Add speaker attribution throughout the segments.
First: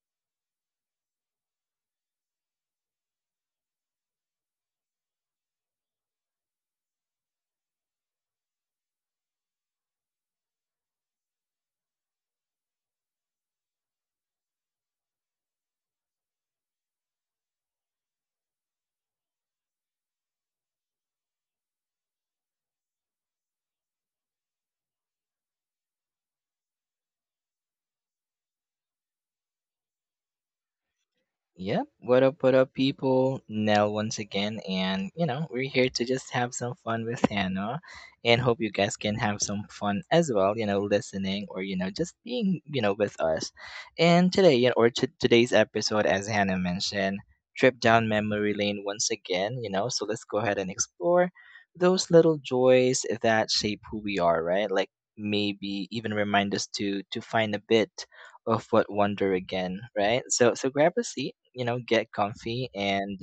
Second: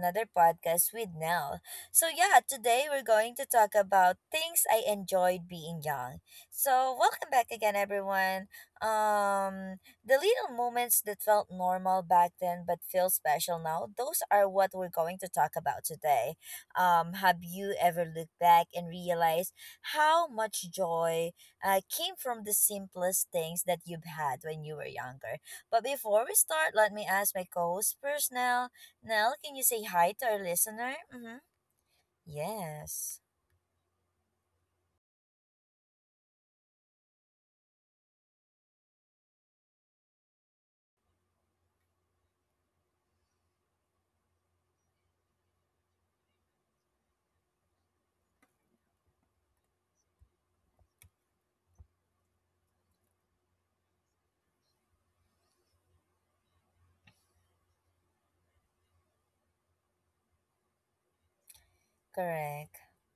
Speaker 1: another podcast with Nell. So yeah, today we're going to talk about things I enjoyed being young. So welcome back again everyone. Um the little moments that felt normal back then but feel special now, those are what we're going to talk about today. Have you ever looked back and realized how much joy came from the simplest things that you've had when you were younger? But before we start, let me ask my co host first, Nell. Nell, can you say hi to our listener? Mm-hmm.
Speaker 2: Yep. What up,
Speaker 1: Yes,
Speaker 2: people? Nell once again. And, you know, we're here to just have some fun with Hannah and hope you guys can have some fun as well, you know, listening or, you know, just being, you know, with us. And today, you know, or today's episode, as Hannah mentioned, trip down memory lane once again, you know, so let's go ahead and explore those little joys that shape who we are, right? Like, maybe even remind us to find a bit of what wonder again, right? So grab a seat, you know, get comfy
Speaker 1: correct.
Speaker 2: and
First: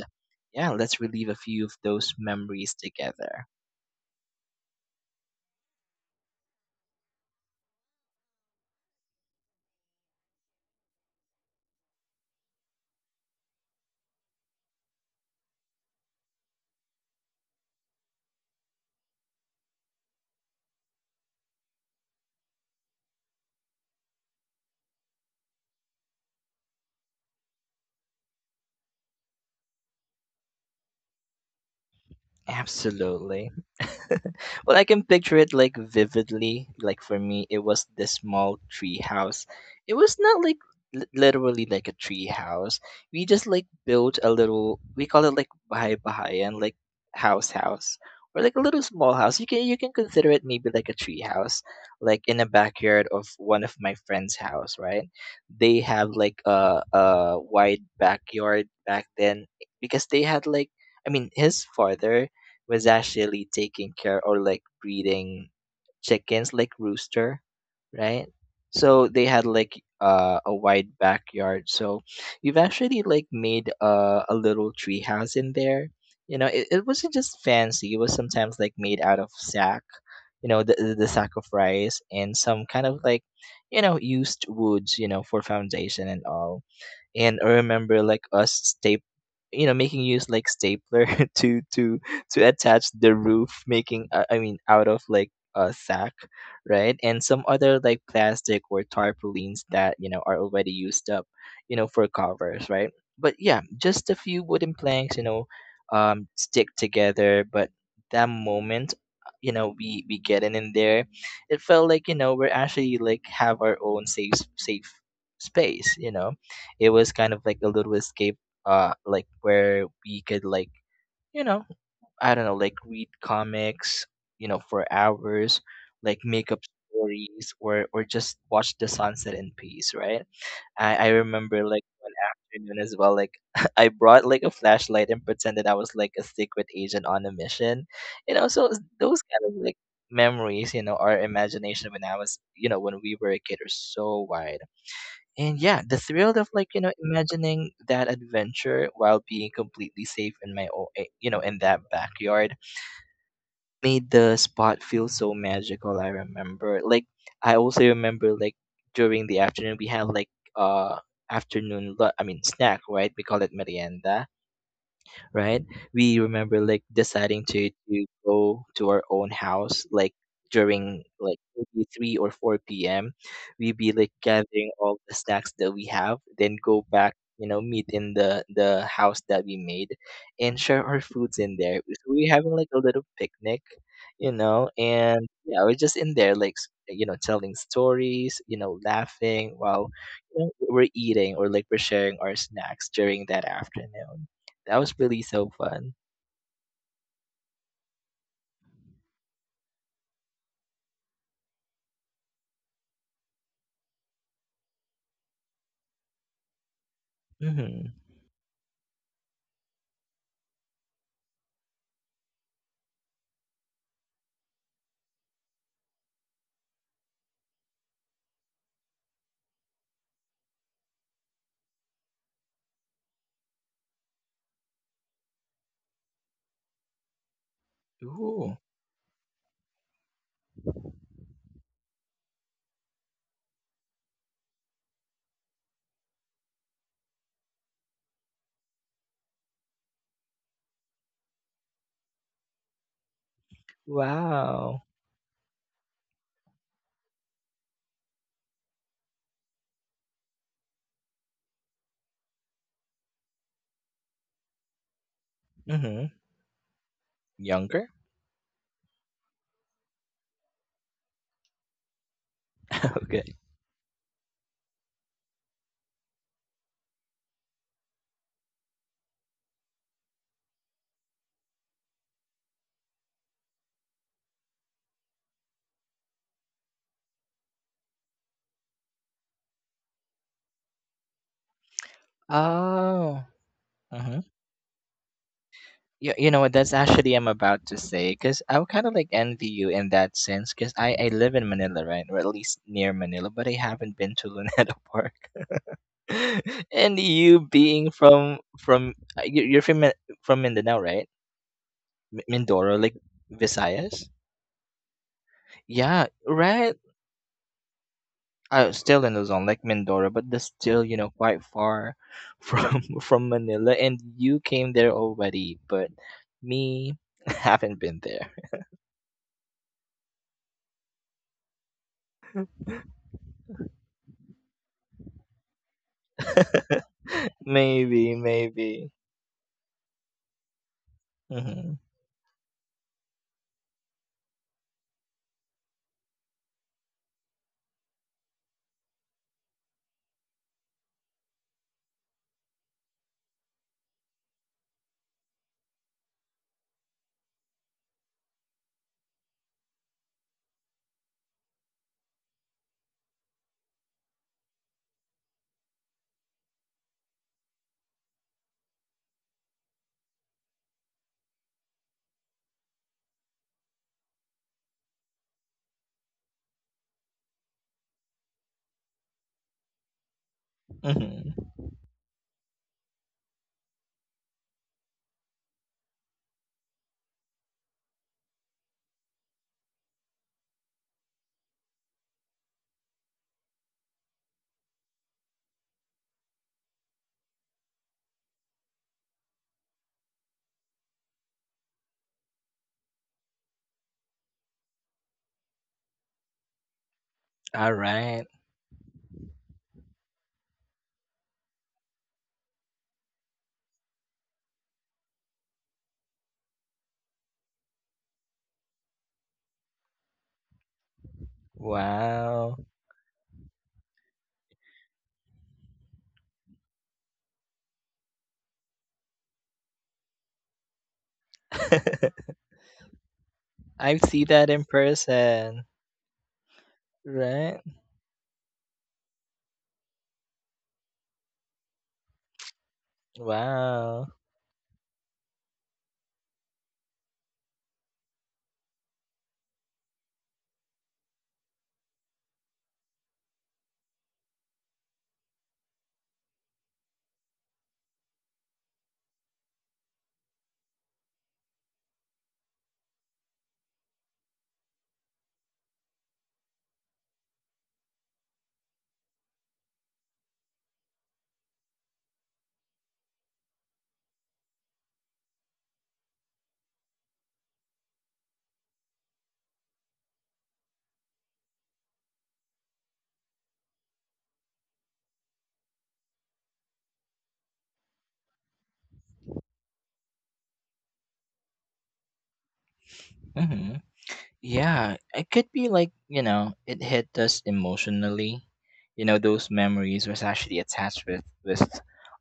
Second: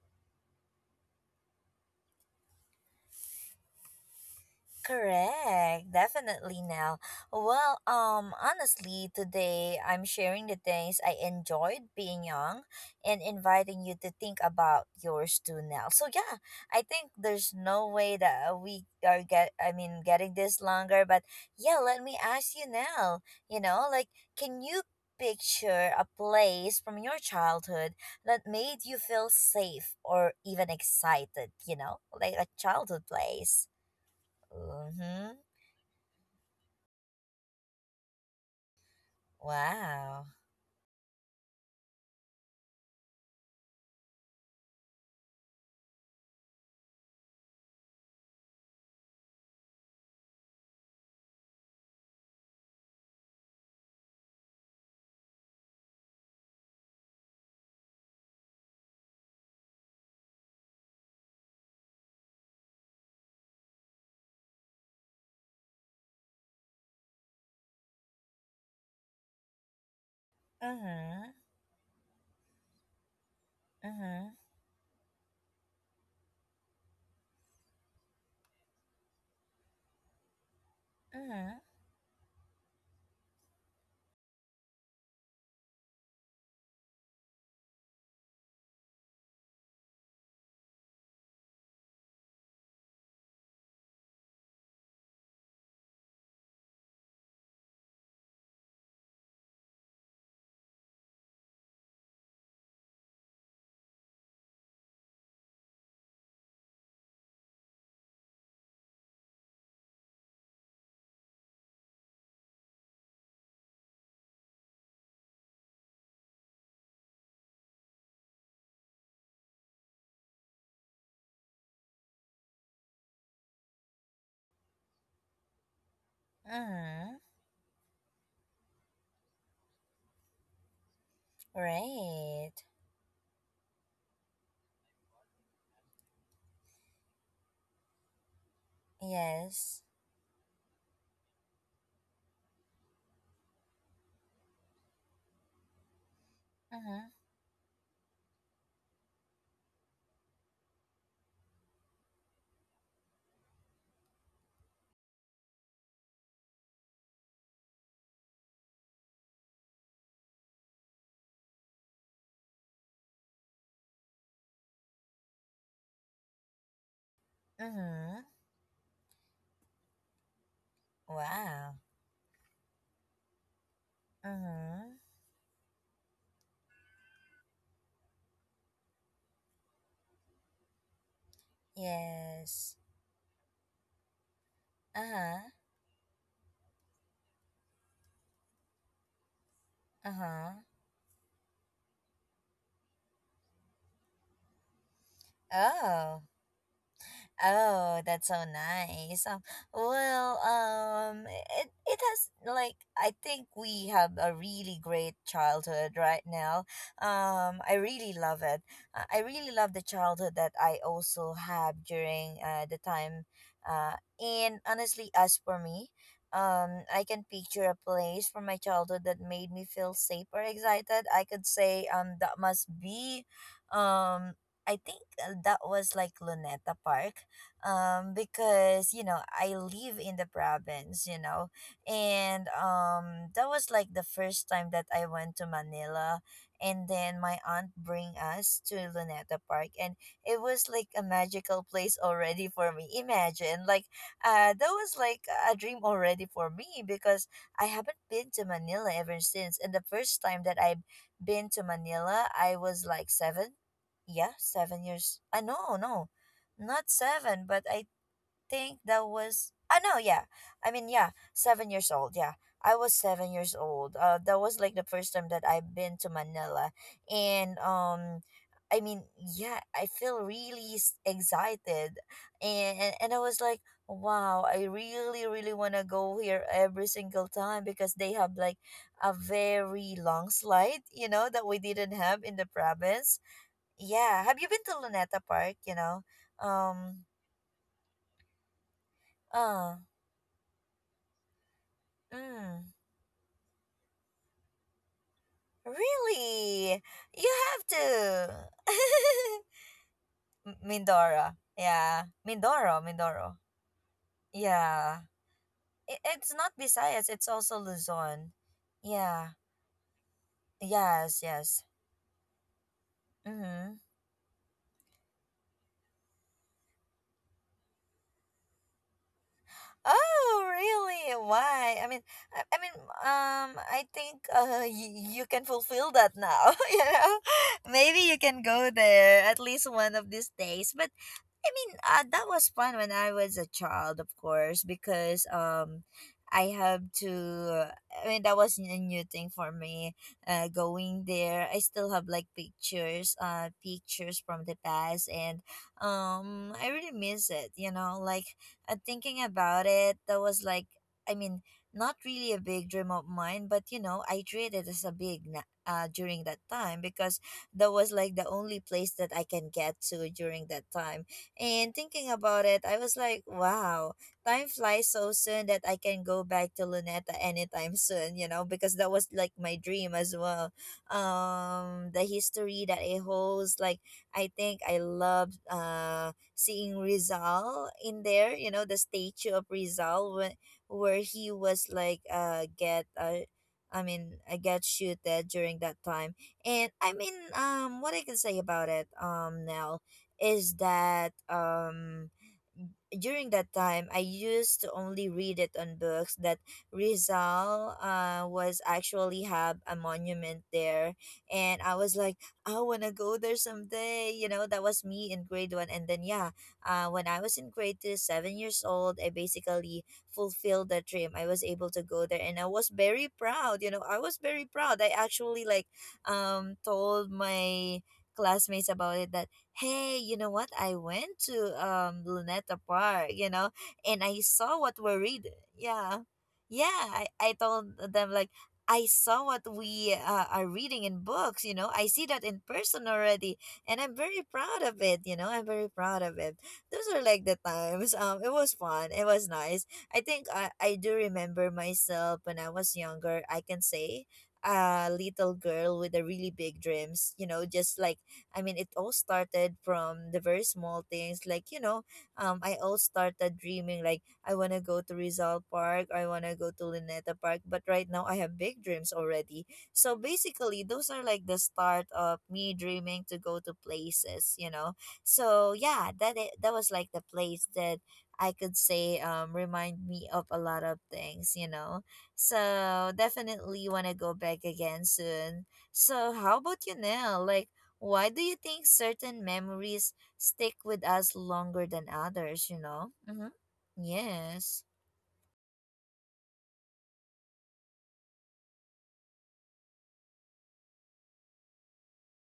Speaker 2: yeah, let's relive a few of those memories together.
Speaker 1: Correct, definitely now. Well, honestly, today I'm sharing the things I enjoyed being young and inviting you to think about yours too now. So yeah, I think there's no way that we are getting this longer, but yeah, let me ask you now. You know, like can you picture a place from your childhood that made you feel safe or even excited, you know? Like a childhood
Speaker 2: Absolutely.
Speaker 1: place.
Speaker 2: Well, I can
Speaker 1: Mm-hmm.
Speaker 2: picture it like vividly. Like for me, it was this small tree house. It was
Speaker 1: Wow.
Speaker 2: not like literally like a tree house. We just like built a little. We call it like bahay bahay and like house house or like a little small house. You can consider it maybe like a tree house, like in a backyard of one of my friend's house. Right? They have like a wide backyard back then because they had like I mean his father was actually taking care or like breeding chickens like rooster, right. So they had like a wide
Speaker 1: Mm-hmm.
Speaker 2: backyard, so we've actually like made
Speaker 1: Mm-hmm.
Speaker 2: a little tree house in there. You know, it wasn't just fancy. It was sometimes like made out of sack, you know, the sack of
Speaker 1: Mm-hmm.
Speaker 2: rice and some kind of like, you know, used woods, you know, for foundation and all. And I remember like us staple, you know, making use like stapler to to attach the roof, making I mean out of like a sack, right, and some other like plastic or tarpaulins that, you know, are already used up, you know, for covers, right? But yeah, just a few wooden planks, you know, stick together. But that moment, you know, we getting in there, it felt like, you know, we're actually like have our own safe space, you know. It was kind of like a little escape, uh, like where we could like, you know, I don't know, like read comics, you know, for hours, like make up
Speaker 1: Mm-hmm.
Speaker 2: stories, or just watch the sunset in peace, right? I remember like one
Speaker 1: Great.
Speaker 2: afternoon as well, like, I brought like a flashlight and pretended I was like a secret agent on a mission, you know. So those kind of like
Speaker 1: Yes.
Speaker 2: memories, you know, our imagination when I was, you know, when we were a kid are so wide. And yeah, the thrill of like, you know,
Speaker 1: Mm-hmm.
Speaker 2: imagining that adventure while being completely safe in my own, eh, you know, in that backyard made the spot feel so magical. I remember. Like, I also remember like during the afternoon, we had like, uh, afternoon, I mean, snack, right? We call it merienda, right? We remember like deciding to
Speaker 1: Mm-hmm.
Speaker 2: go to our own house like during like
Speaker 1: Wow.
Speaker 2: maybe 3 or 4 p.m. We be like gathering
Speaker 1: Mm-hmm.
Speaker 2: all the snacks that we have, then go back. You know, meet in the house that we made, and share our foods in there. So we having like
Speaker 1: Yes.
Speaker 2: a little picnic, you know, and
Speaker 1: Uh-huh.
Speaker 2: yeah, we're just in there like, you know, telling stories, you know, laughing while, you know,
Speaker 1: Uh-huh.
Speaker 2: we're eating or like we're sharing our snacks during that afternoon. That was really so fun.
Speaker 1: Oh. Oh, that's so nice. Well, it has like I think we have a really great childhood right now. I
Speaker 2: Mhm.
Speaker 1: really love it. I really love the childhood that I also have during the time. Uh, and honestly, as for me, I can picture a place from my childhood that made me feel safe or excited. I could say that must be, um. I think that was like Luneta Park
Speaker 2: Ooh.
Speaker 1: because you know I live in the province, you know, and that was like the first time that I went to Manila, and then my aunt bring us to Luneta Park, and it was like a magical place already for me. Imagine like that
Speaker 2: Wow.
Speaker 1: was like a dream already for me, because I haven't been to Manila ever since, and the first time that I've been to Manila I was like 7, yeah, 7 years. I no, no
Speaker 2: Mhm.
Speaker 1: Not seven, but I
Speaker 2: Younger?
Speaker 1: think that was. Ah, no, Yeah. I mean, yeah, 7 years old. Yeah, I was
Speaker 2: Okay.
Speaker 1: 7 years old. That was like the first time that I've been to Manila, and I mean, yeah, I feel really excited, and I was like, wow, I really really want to go here every single time because they have like a very long slide, you know, that we didn't have in the province.
Speaker 2: Oh.
Speaker 1: Yeah,
Speaker 2: Mm-hmm.
Speaker 1: have you been to Luneta Park? You know,
Speaker 2: You know what? That's
Speaker 1: um
Speaker 2: actually I'm about to say because I would kind of like envy you
Speaker 1: Oh,
Speaker 2: in that sense because I live in Manila, right? Or at least
Speaker 1: mm,
Speaker 2: near Manila, but I haven't been to Luneta Park.
Speaker 1: really?
Speaker 2: And
Speaker 1: You
Speaker 2: you
Speaker 1: have
Speaker 2: being from
Speaker 1: to.
Speaker 2: you're from from Mindanao, right?
Speaker 1: Mindoro. Yeah.
Speaker 2: Mindoro, like
Speaker 1: Mindoro.
Speaker 2: Visayas.
Speaker 1: Yeah. I
Speaker 2: Yeah,
Speaker 1: it's not
Speaker 2: right.
Speaker 1: Visayas, it's also Luzon.
Speaker 2: I was still in
Speaker 1: Yeah.
Speaker 2: Luzon, like Mindoro, but that's still, you know,
Speaker 1: Yes,
Speaker 2: quite
Speaker 1: yes.
Speaker 2: far from
Speaker 1: Mm-hmm.
Speaker 2: Manila. And you came there already, but me haven't been there.
Speaker 1: Oh, really? Why? I mean, I mean, I think you can fulfill that now, you know? Maybe you
Speaker 2: Maybe,
Speaker 1: can go
Speaker 2: maybe.
Speaker 1: there at least one of these days. But I mean,
Speaker 2: Hmm.
Speaker 1: that was fun when I was a child, of course, because I have to. I mean, that was a new thing for me. Going there, I still have like pictures, pictures from the past, and I really miss it. You know, like thinking about it, that was like, I mean, not really a big dream of mine, but you know, I treated it as a big. During that time because that was like the only place that I can get to during that time, and thinking about it, I was like, wow, time flies so soon that I can go back to Luneta anytime soon, you know, because that was like my dream as well.
Speaker 2: Hmm.
Speaker 1: The history that it holds, like, I think I loved seeing Rizal in there, you know, the statue of Rizal when, where he was like, I mean, I get shooted during that time. And I mean, what I can say about it, now is that during that time I used to only read it on books that
Speaker 2: All
Speaker 1: Rizal
Speaker 2: right.
Speaker 1: was actually have a monument there, and I was like I wanna go there someday, you know, that was me in grade one, and then yeah, when I was in grade 2, 7 years old, I basically fulfilled that dream. I was able to go there and I
Speaker 2: Wow.
Speaker 1: was very proud, you know, I was very proud. I actually like told my classmates about it that hey, you know what, I went to Luneta Park, you know,
Speaker 2: I
Speaker 1: and I
Speaker 2: see that
Speaker 1: saw
Speaker 2: in
Speaker 1: what we are reading.
Speaker 2: person.
Speaker 1: Yeah, yeah, I
Speaker 2: Right?
Speaker 1: told them like I saw what we are reading in books, you know, I see that in person already, and I'm
Speaker 2: Wow.
Speaker 1: very proud of it, you know, I'm very proud of it. Those are like the times, it was fun, it was nice. I do remember myself when I was younger. I can say a little girl with a really big dreams, you know, just like I mean, it all started from the very small things. Like, you know, I all started dreaming, like, I want to go to Rizal Park, I want to go to Lineta Park. But right now, I have big dreams already. So basically, those are like the start of me dreaming to go to places, you know? So yeah, that was like the place that I could say remind me of a lot of things, you know? So definitely want to go back again soon. So how about you now? Like, why do you think certain memories stick with us longer than others, you know? Mm-hmm.
Speaker 2: Mhm.
Speaker 1: Yes.
Speaker 2: Yeah, it could be like, you know, it hit us emotionally. You know, those memories was actually attached with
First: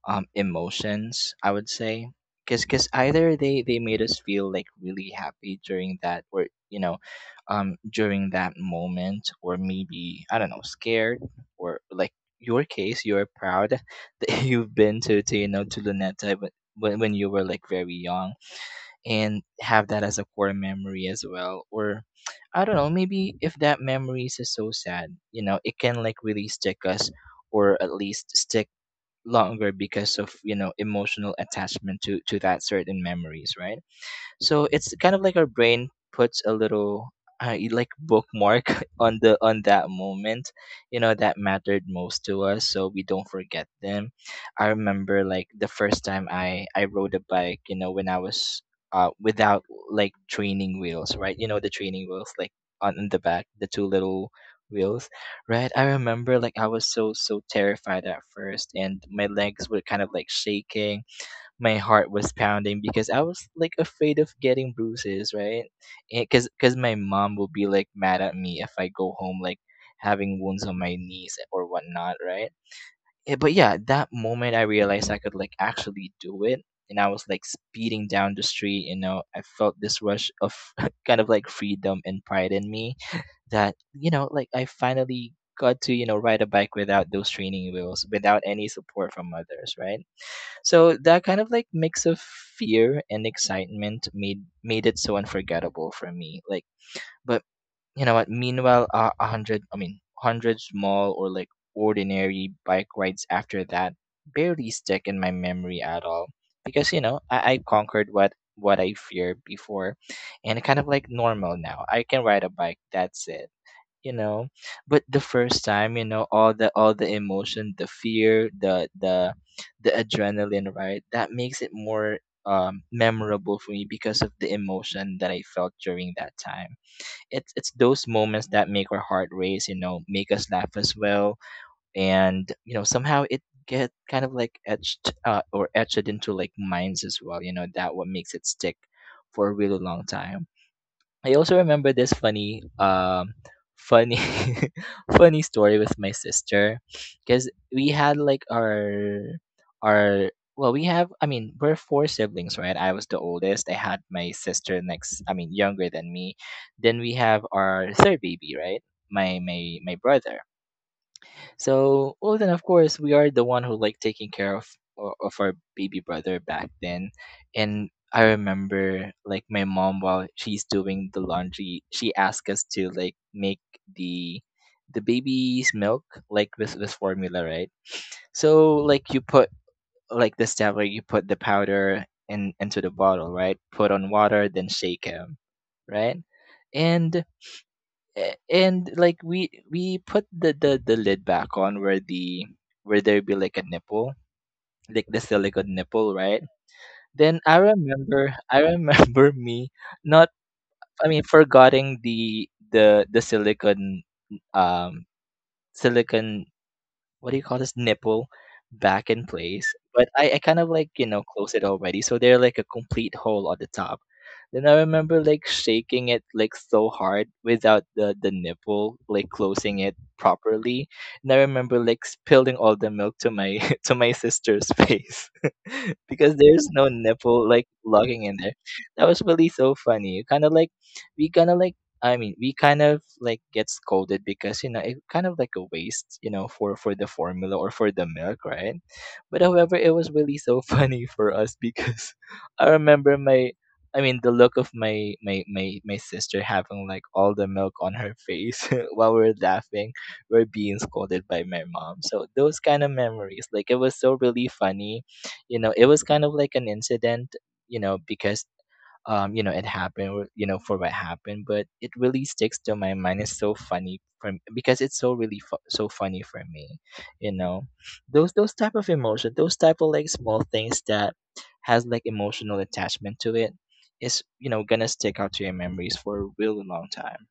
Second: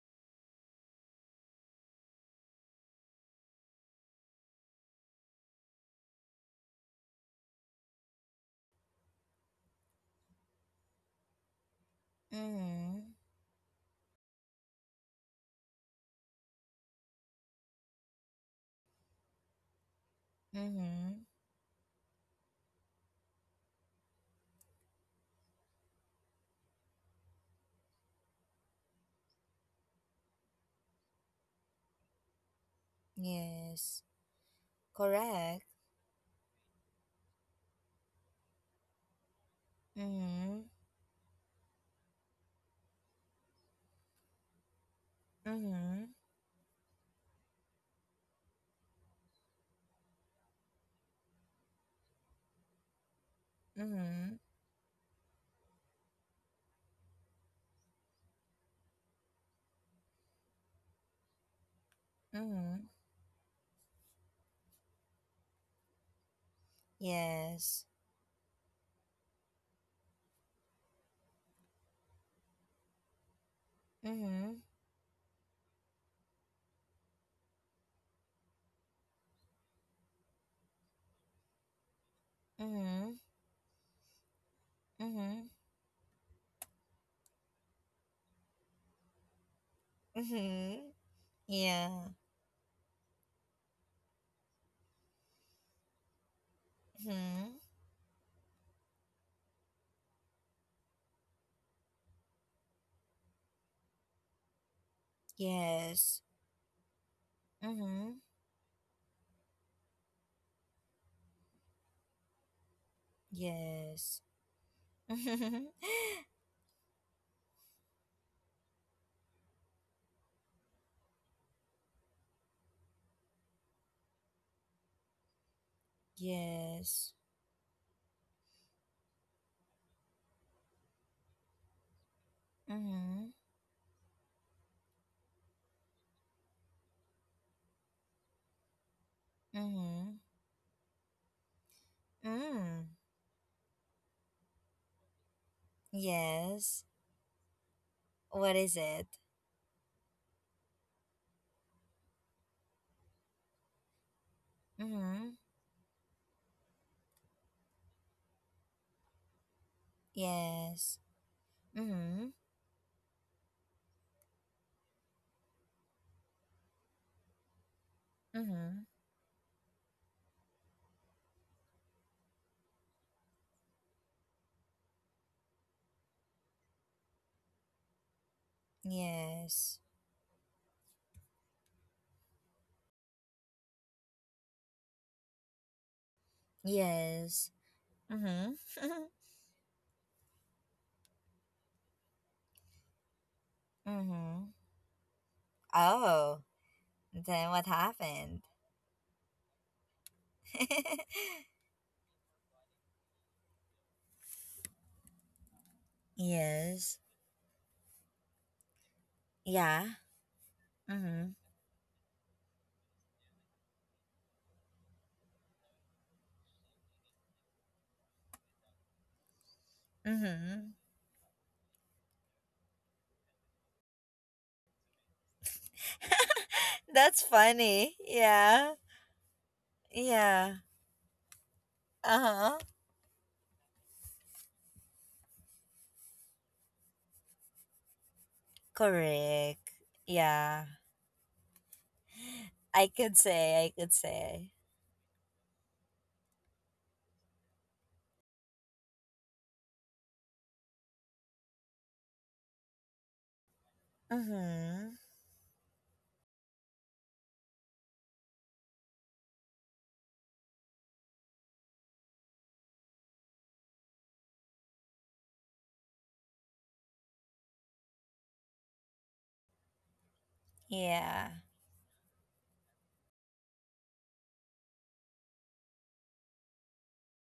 Speaker 2: emotions, I would say. 'Cause either they made us feel like really happy during that, or you know, during that moment, or maybe I don't know, scared, or like your
Speaker 1: Mm-hmm.
Speaker 2: case, you're proud that you've been to you know to Luneta when when you were like very young and have that as a core memory
Speaker 1: Mm-hmm.
Speaker 2: as well. Or I don't know, maybe if that memory is so sad, you know, it can like really stick us, or at least stick longer because of, you know, emotional attachment to that certain memories, right?
Speaker 1: Yes.
Speaker 2: So it's kind of like our
Speaker 1: Correct.
Speaker 2: brain puts a little, like bookmark on the on that moment,
Speaker 1: Mm-hmm.
Speaker 2: you know, that mattered most to us, so we don't forget them. I remember like the first
Speaker 1: Mm-hmm.
Speaker 2: time I rode a bike, you know, when I was without like training wheels, right? You know the training wheels like on the back, the two little
Speaker 1: Mm-hmm.
Speaker 2: wheels, right? I remember like I was so terrified at first, and my legs were kind of like shaking. My heart was pounding
Speaker 1: Mm-hmm.
Speaker 2: because I was like afraid of getting bruises, right? Because my mom will be
Speaker 1: Yes.
Speaker 2: like mad at me if I go home like having wounds on my knees or whatnot, right? Yeah, but yeah, that moment
Speaker 1: Mm-hmm.
Speaker 2: I realized I could like actually do it, and I was like speeding down the street. You know, I felt this rush of kind of like freedom and pride in me,
Speaker 1: Mm-hmm.
Speaker 2: that you know, like I finally
Speaker 1: Mm-hmm.
Speaker 2: got to, you know, ride a bike without those training wheels, without any support from others, right?
Speaker 1: Mm-hmm.
Speaker 2: So that kind of like mix
Speaker 1: Yeah.
Speaker 2: of fear and excitement made it so unforgettable for me. Like, but
Speaker 1: Mm-hmm.
Speaker 2: you know what? Meanwhile, a hundred, I mean, 100 small or like ordinary bike rides after that barely stick in my memory at
Speaker 1: Yes.
Speaker 2: all because, you know, I conquered
Speaker 1: Mm-hmm.
Speaker 2: what I feared before, and kind of like normal now. I can ride a bike. That's it, you
Speaker 1: Yes.
Speaker 2: know. But the first time, you know, all the emotion, the fear, the the adrenaline, right, that makes it more memorable for me because of the emotion that I felt during that time.
Speaker 1: yes.
Speaker 2: It's those moments that make our heart race, you know, make us laugh as well, and you know somehow
Speaker 1: Mm-hmm.
Speaker 2: it get kind of like etched, or etched into like minds as well, you know, that what makes it stick for a really long
Speaker 1: Mm-hmm.
Speaker 2: time. I also remember this funny
Speaker 1: Mm.
Speaker 2: funny funny story with my sister
Speaker 1: Yes.
Speaker 2: because we had like
Speaker 1: What is it?
Speaker 2: our, well, we have, I mean, we're four siblings, right? I was the oldest. I had my sister next, I
Speaker 1: Mhm.
Speaker 2: mean younger than me, then we have our third baby, right, my brother.
Speaker 1: Yes.
Speaker 2: So
Speaker 1: Mhm.
Speaker 2: well, then of course we are the one who like taking care of of our baby brother back then, and I
Speaker 1: Mhm.
Speaker 2: remember like my mom while she's doing the laundry, she asked us to like make the the baby's milk like with formula, right? So like you put
Speaker 1: Yes.
Speaker 2: like the step where you put the powder in into the bottle, right? Put on water, then shake him, right? And
Speaker 1: Yes. Mhm.
Speaker 2: and like we put the lid back on where the, where there be like a nipple,
Speaker 1: Mhm.
Speaker 2: like the silicone nipple, right?
Speaker 1: Oh,
Speaker 2: Then
Speaker 1: then what happened?
Speaker 2: I remember me not, I mean, forgetting the silicone, um silicone,
Speaker 1: Yes.
Speaker 2: what do you call this, nipple back in place,
Speaker 1: Yeah.
Speaker 2: but I kind of like, you know,
Speaker 1: Mhm.
Speaker 2: close it already so they're like a complete hole on the top. Then I remember like shaking it like so hard without the the nipple like closing it
Speaker 1: Mhm.
Speaker 2: properly, and I remember like spilling all the milk to my to my sister's face because there's no
Speaker 1: That's
Speaker 2: nipple like
Speaker 1: funny.
Speaker 2: logging in there.
Speaker 1: Yeah.
Speaker 2: That was really so funny, kind of
Speaker 1: Yeah.
Speaker 2: like, we kind of like I mean, we
Speaker 1: Uh-huh.
Speaker 2: kind of like get scolded because, you know, it kind of like a waste, you know, for the formula or for the milk, right? But
Speaker 1: Correct.
Speaker 2: however, it was really so
Speaker 1: Yeah.
Speaker 2: funny for us because I
Speaker 1: I
Speaker 2: remember
Speaker 1: could say, I could
Speaker 2: I mean, the
Speaker 1: say.
Speaker 2: look of my sister having like all the milk on her face while we're laughing, we're being scolded by my mom. So those kind of memories, like it was so really
Speaker 1: Mhm.
Speaker 2: funny. It was kind of like an incident. Because it happened, or for what happened, but it really sticks to my mind. It's so funny because it's so really so funny for me, you know, those type of emotion, those type of like small things that
Speaker 1: Yeah.
Speaker 2: has like emotional attachment to it is gonna stick out to your memories for a really long time.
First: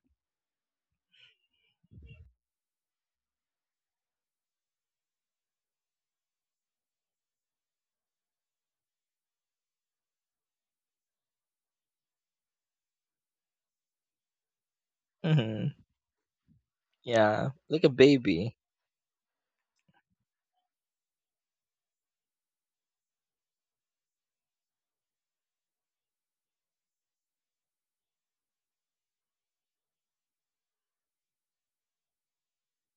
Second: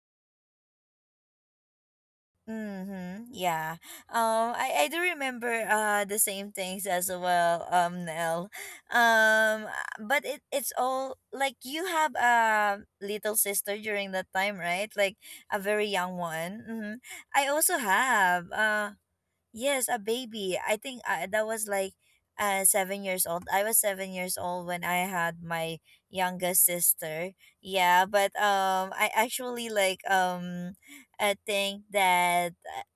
Speaker 1: Mm-hmm. Yeah. I do remember the same things as well, Nell. Um, but it's all like you have a little sister during that time, right? Like a
Speaker 2: Hmm.
Speaker 1: very young one. Mm-hmm. I
Speaker 2: Yeah,
Speaker 1: also
Speaker 2: like a
Speaker 1: have.
Speaker 2: baby.
Speaker 1: Yes, a baby. I think that was like 7 years old. I was 7 years old when I had my youngest sister. Yeah, but I actually like I think that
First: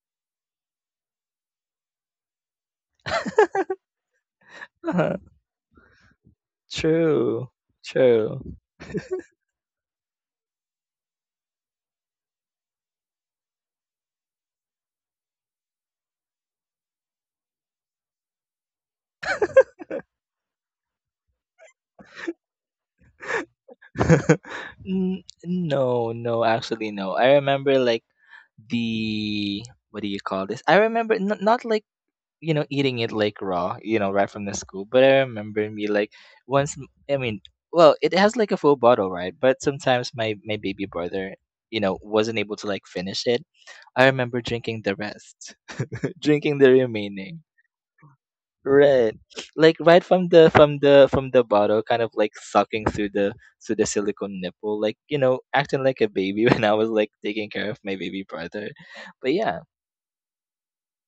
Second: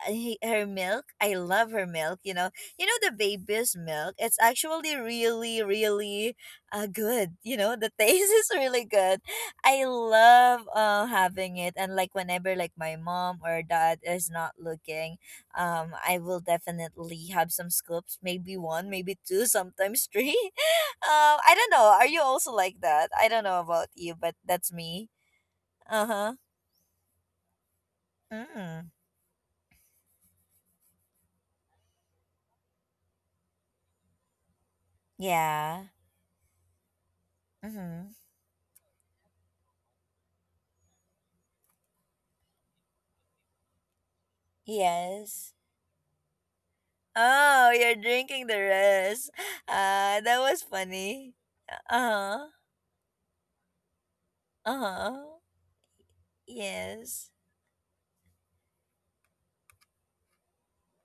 Speaker 1: he, her milk. I love her milk. You know the baby's milk. It's actually really, really good.
Speaker 2: True,
Speaker 1: You know, the taste
Speaker 2: true.
Speaker 1: is really good. I love having it, and like whenever like my mom or dad is not looking, I will definitely have some scoops, maybe one, maybe two, sometimes three. I don't know, are you also like that? I don't know about you, but that's me.
Speaker 2: N- no,
Speaker 1: Uh-huh.
Speaker 2: no, actually no. I remember like
Speaker 1: Mm.
Speaker 2: the what do you call this? I remember not like, you know, eating it like raw, you know, right from the scoop. But I remember me
Speaker 1: Yeah.
Speaker 2: like once. I mean, well, it
Speaker 1: Mm-hmm.
Speaker 2: has like a full bottle, right? But sometimes my baby brother, you know, wasn't able to like finish it. I remember drinking the rest,
Speaker 1: Yes.
Speaker 2: drinking the remaining.
Speaker 1: Oh, you're drinking the
Speaker 2: Right.
Speaker 1: rest.
Speaker 2: Like right
Speaker 1: Uh,
Speaker 2: from
Speaker 1: that
Speaker 2: the
Speaker 1: was
Speaker 2: from the from
Speaker 1: funny.
Speaker 2: the bottle, kind of like
Speaker 1: Uh-huh.
Speaker 2: sucking through the silicone nipple, like, you know,
Speaker 1: Uh-huh.
Speaker 2: acting like a baby when I was like
Speaker 1: Yes.
Speaker 2: taking care of my baby brother. But yeah.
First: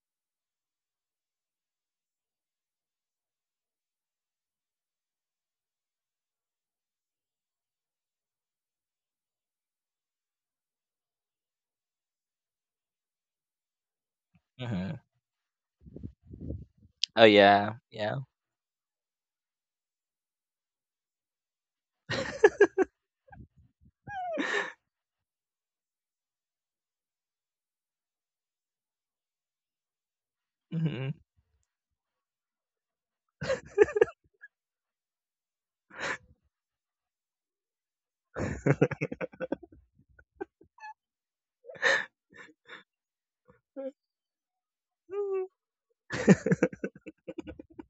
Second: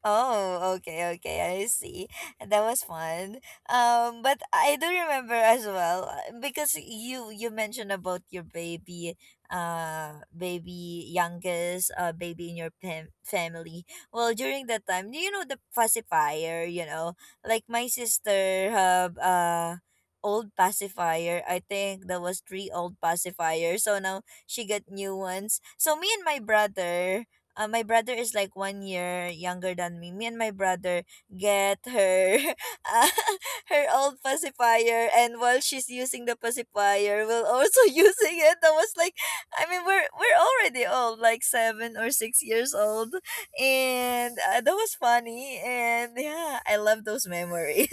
Speaker 1: Oh, okay, okay, I see. That was fun. But I do remember as well because you mentioned about your baby, baby in your family. Well, during that
Speaker 2: Hmm.
Speaker 1: time, do you know the pacifier? You know,
Speaker 2: Oh
Speaker 1: like
Speaker 2: yeah,
Speaker 1: my
Speaker 2: yeah.
Speaker 1: sister have old pacifier. I think there was three old pacifiers. So now she got new ones. So me and my brother is like 1 year younger than me. Me and my brother
Speaker 2: Hmm.
Speaker 1: get her uh, her old pacifier, and while she's using the pacifier, we're also using it. I was like, I mean, we're already old, like 7 or 6 years old, and that was funny. And yeah, I love those memories.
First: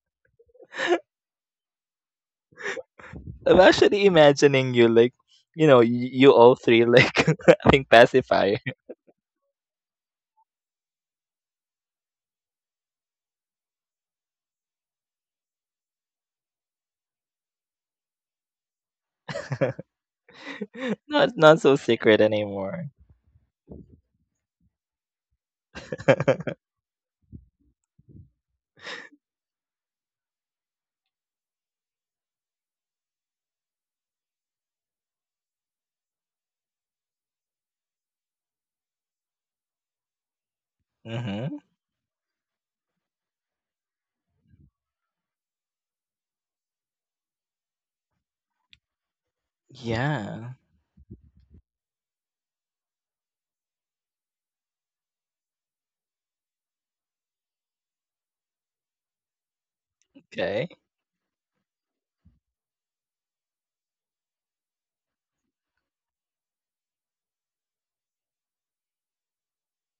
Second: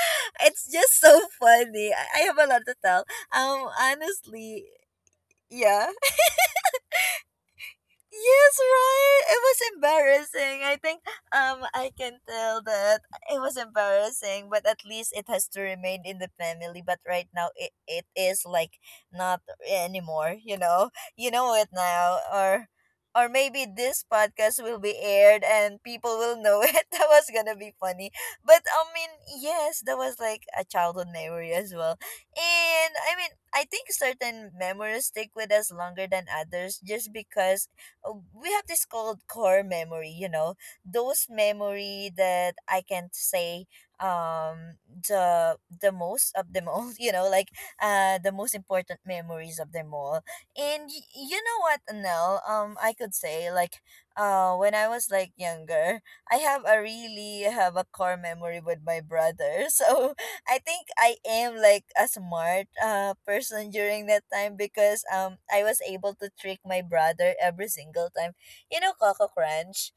Speaker 1: It's just so funny. I have a lot to tell.
Speaker 2: I'm actually
Speaker 1: Honestly,
Speaker 2: imagining you, like, you know,
Speaker 1: yeah.
Speaker 2: you all three like having
Speaker 1: Yes,
Speaker 2: pacifier.
Speaker 1: right. It was embarrassing. I think I can tell that it was embarrassing, but at least it has to remain in the family. But right now it is like not anymore, you know.
Speaker 2: not
Speaker 1: You know
Speaker 2: not
Speaker 1: it
Speaker 2: so
Speaker 1: now,
Speaker 2: secret anymore.
Speaker 1: or maybe this podcast will be aired and people will know it. That was gonna be funny. But I mean, yes, that was like a childhood memory as well. And I mean, I think certain memories stick with us longer than others just because we have this called core memory, you know, those
Speaker 2: Hmm.
Speaker 1: memory that I can't say um the most of them all, you know, like the most important memories of them all.
Speaker 2: Yeah.
Speaker 1: You know what, Nell, I could say like when I was like younger, I have a core memory with my brother. So I
Speaker 2: Okay.
Speaker 1: think I am like a smart person during that time, because I was able to trick my brother every single time. You know Coco Crunch?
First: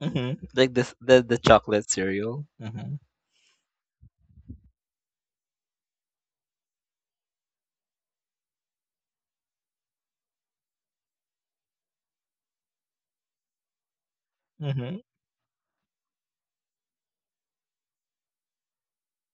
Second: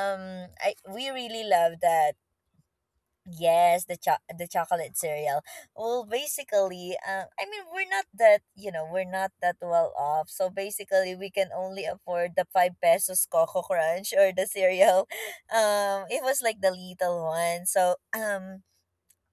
Speaker 2: Hmm. Like
Speaker 1: I
Speaker 2: this,
Speaker 1: we
Speaker 2: the
Speaker 1: really love
Speaker 2: chocolate
Speaker 1: that.
Speaker 2: cereal. Hmm.
Speaker 1: Yes, the chocolate cereal. Well, basically, I mean we're not that well off. So basically, we can only afford the 5 pesos Coco Crunch or the cereal. It was like the little one. So,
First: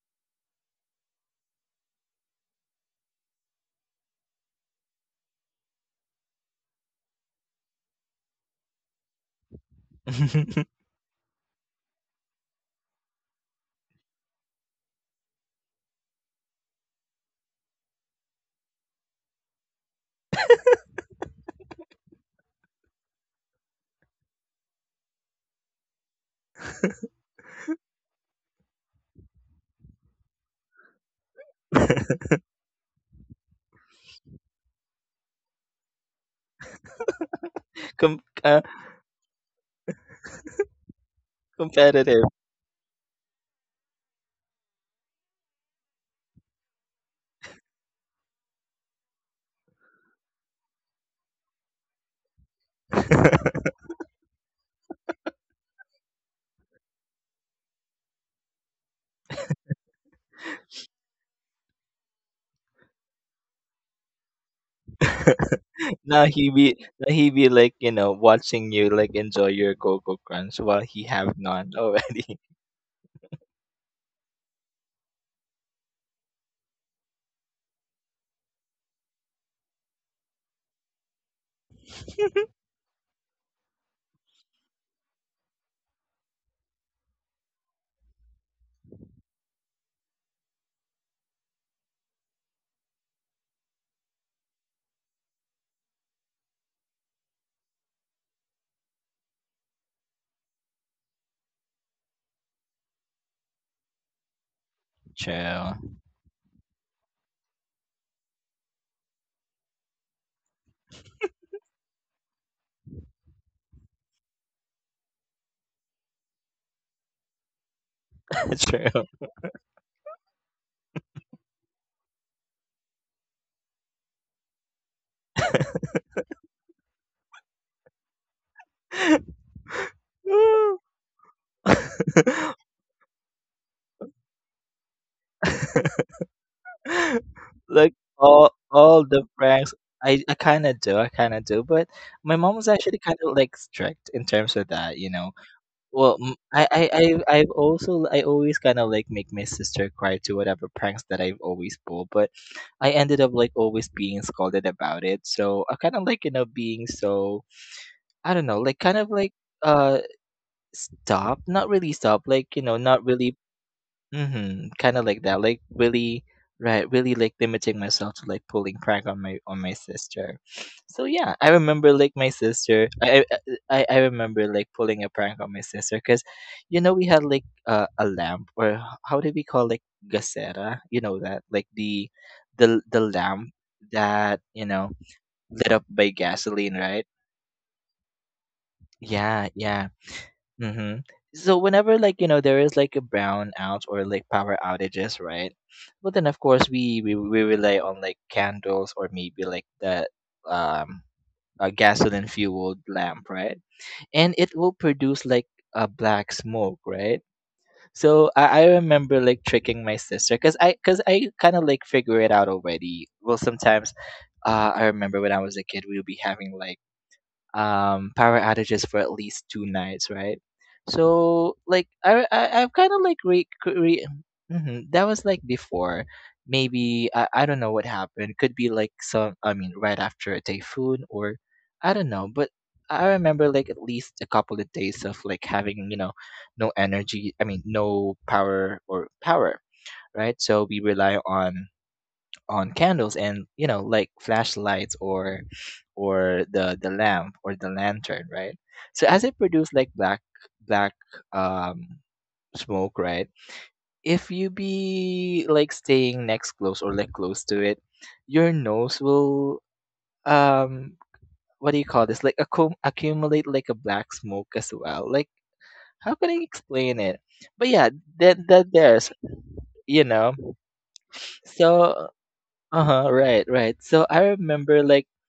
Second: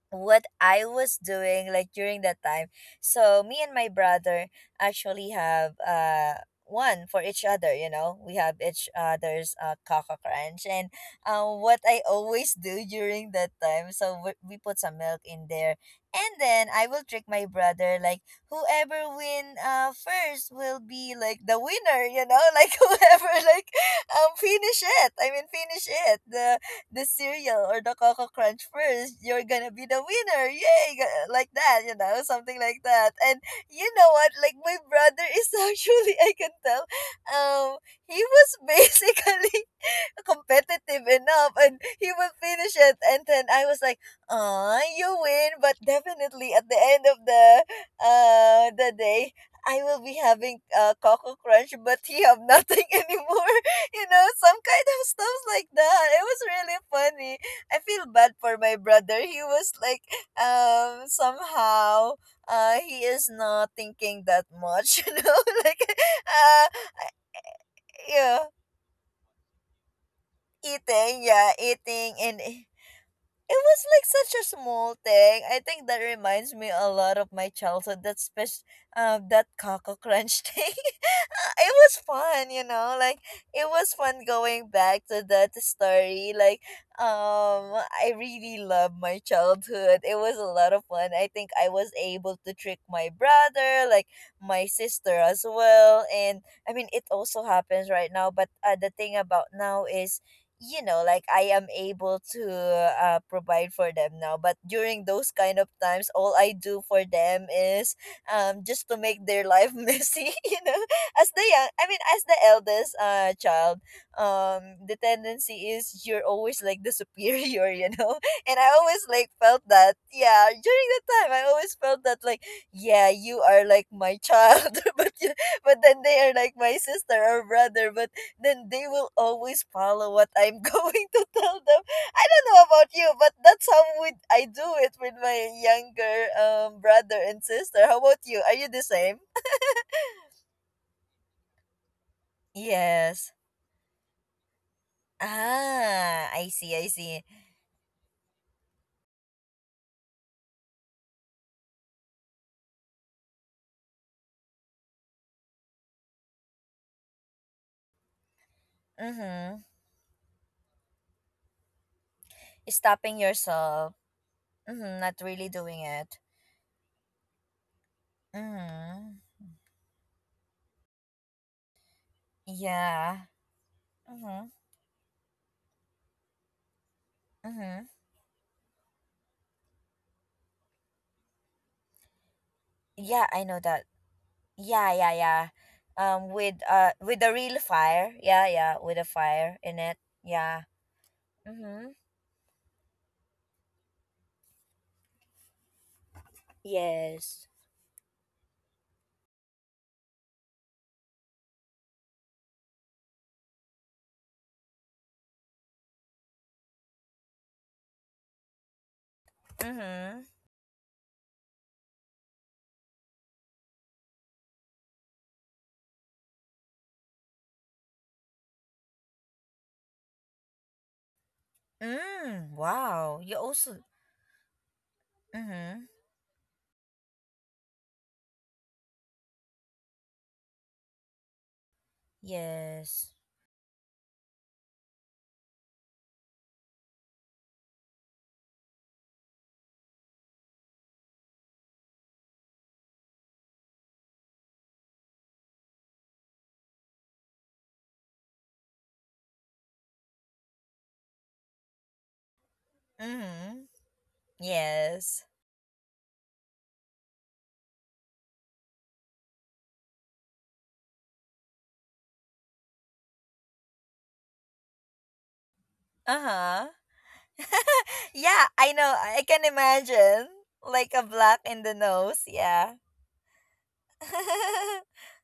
Speaker 1: what I was doing like during that time. So me and my brother actually have one for each other. We have each other's Coco Crunch
Speaker 2: Hmm.
Speaker 1: and what I always do during that time. So we put some milk in there. And then I will trick my brother like whoever win first will be like the winner, you know? Like whoever like finish it. I mean finish it. The cereal or the Coco Crunch first, you're gonna be the winner. Yay! Like that, you know, something like that. And you know what? Like my brother is actually, I can tell, um,
Speaker 2: com-
Speaker 1: he was
Speaker 2: uh,
Speaker 1: basically competitive enough and he
Speaker 2: Competitive.
Speaker 1: will finish it, and then I was like, ah, you win, but definitely at the end of the day I will be having Coco Crunch but he have nothing anymore. Some kind of stuff like that, it was really funny. I feel bad for my brother. He was like, somehow, he is not thinking that much. Like
Speaker 2: now he be
Speaker 1: uh
Speaker 2: now he be like, you know,
Speaker 1: yeah,
Speaker 2: watching you like enjoy your Coco Crunch while he
Speaker 1: eating,
Speaker 2: have
Speaker 1: yeah,
Speaker 2: none
Speaker 1: eating,
Speaker 2: already.
Speaker 1: and it was like such a small thing. I think that reminds me a lot of my childhood. That Coco Crunch thing. It was fun. Like it was fun going back to that story. Like, I really love my childhood. It was a lot of fun. I think I was able to trick my brother, like my sister as well, and I mean it also happens right now. But the thing about now is like I am able to, provide for them now, but during those kind of
Speaker 2: True,
Speaker 1: times all I do for them is just to make their life messy. As the young, I mean as the eldest child, the tendency is you're always like the superior. And I
Speaker 2: true.
Speaker 1: always like felt that, yeah, during that time I always felt that, like, yeah, you are like my child. But then they are like my sister or brother, but then they will always follow what I'm going to tell them. I don't know about you, but that's how would I do it with my younger brother and sister.
Speaker 2: Like
Speaker 1: How about you?
Speaker 2: all
Speaker 1: Are you the
Speaker 2: all
Speaker 1: same?
Speaker 2: the pranks, I kind of do I kind of do but my mom was actually kind
Speaker 1: Yes.
Speaker 2: of like strict in terms of that, you know. Well,
Speaker 1: Ah,
Speaker 2: mm,
Speaker 1: I
Speaker 2: I,
Speaker 1: see,
Speaker 2: I,
Speaker 1: I
Speaker 2: I,
Speaker 1: see.
Speaker 2: I've also, I always kind of like make my sister cry to whatever pranks that I've always pulled, but I ended up like always being scolded about it. So I kind of like, you know, being so, I don't know, like kind of like,
Speaker 1: Mm-hmm.
Speaker 2: uh, stop, not really stop, like, you know, not
Speaker 1: Stopping
Speaker 2: really.
Speaker 1: yourself.
Speaker 2: Mhm,
Speaker 1: Mm-hmm.
Speaker 2: kinda
Speaker 1: Not
Speaker 2: like that,
Speaker 1: really
Speaker 2: like,
Speaker 1: doing it.
Speaker 2: really, right, really, like, limiting myself to, like, pulling prank
Speaker 1: Mm-hmm.
Speaker 2: on my sister. So, yeah, I remember, like, my sister, I
Speaker 1: Yeah.
Speaker 2: I I I remember,
Speaker 1: Mm-hmm.
Speaker 2: like, pulling a prank on my sister because, you know, we had, like, a
Speaker 1: Mm-hmm.
Speaker 2: a lamp or h how do we call, like, gasera? You know that? Like, the
Speaker 1: Yeah, I
Speaker 2: lamp
Speaker 1: know that.
Speaker 2: that, you know,
Speaker 1: Yeah, yeah, yeah.
Speaker 2: lit up by
Speaker 1: With,
Speaker 2: gasoline, right?
Speaker 1: with a real fire. Yeah, yeah, with a
Speaker 2: Yeah,
Speaker 1: fire in
Speaker 2: yeah.
Speaker 1: it. Yeah.
Speaker 2: Mhm. So
Speaker 1: Mm-hmm.
Speaker 2: whenever, like, you know, there is like a brownout or like power outages, right? Well, then of course we
Speaker 1: Yes.
Speaker 2: rely on like candles or maybe like that, um a gasoline fueled lamp, right? And it will produce like a black smoke, right? So I remember like tricking my
Speaker 1: Mm-hmm.
Speaker 2: sister because I kind of like figure it out already. Well, sometimes I remember when I was a kid, we would be having like power outages for at least 2 nights, right? So like I
Speaker 1: Mm.
Speaker 2: I I've kind of like
Speaker 1: Wow. You
Speaker 2: re,
Speaker 1: also.
Speaker 2: re That was like
Speaker 1: Mm-hmm.
Speaker 2: before. Maybe I don't know what happened. Could be like some, I mean, right after a typhoon or I don't know. But I
Speaker 1: Yes.
Speaker 2: remember like at least a couple of days of like having, you know, no energy. I mean, no power or power. Right, so we rely on candles and, you know, like flashlights or the lamp or the lantern, right? So as it produce like black um smoke, right?
Speaker 1: Mm-hmm.
Speaker 2: If you
Speaker 1: Yes.
Speaker 2: be like staying next close or like close to it your nose will, um what do you call this, like accumulate like a black smoke as well, like, how can I
Speaker 1: Uh-huh.
Speaker 2: explain it, but yeah, that
Speaker 1: Yeah,
Speaker 2: that
Speaker 1: I know.
Speaker 2: there's,
Speaker 1: I can
Speaker 2: you
Speaker 1: imagine.
Speaker 2: know,
Speaker 1: Like a black in the
Speaker 2: so,
Speaker 1: nose. Yeah.
Speaker 2: uh-huh, right, right, so I remember like,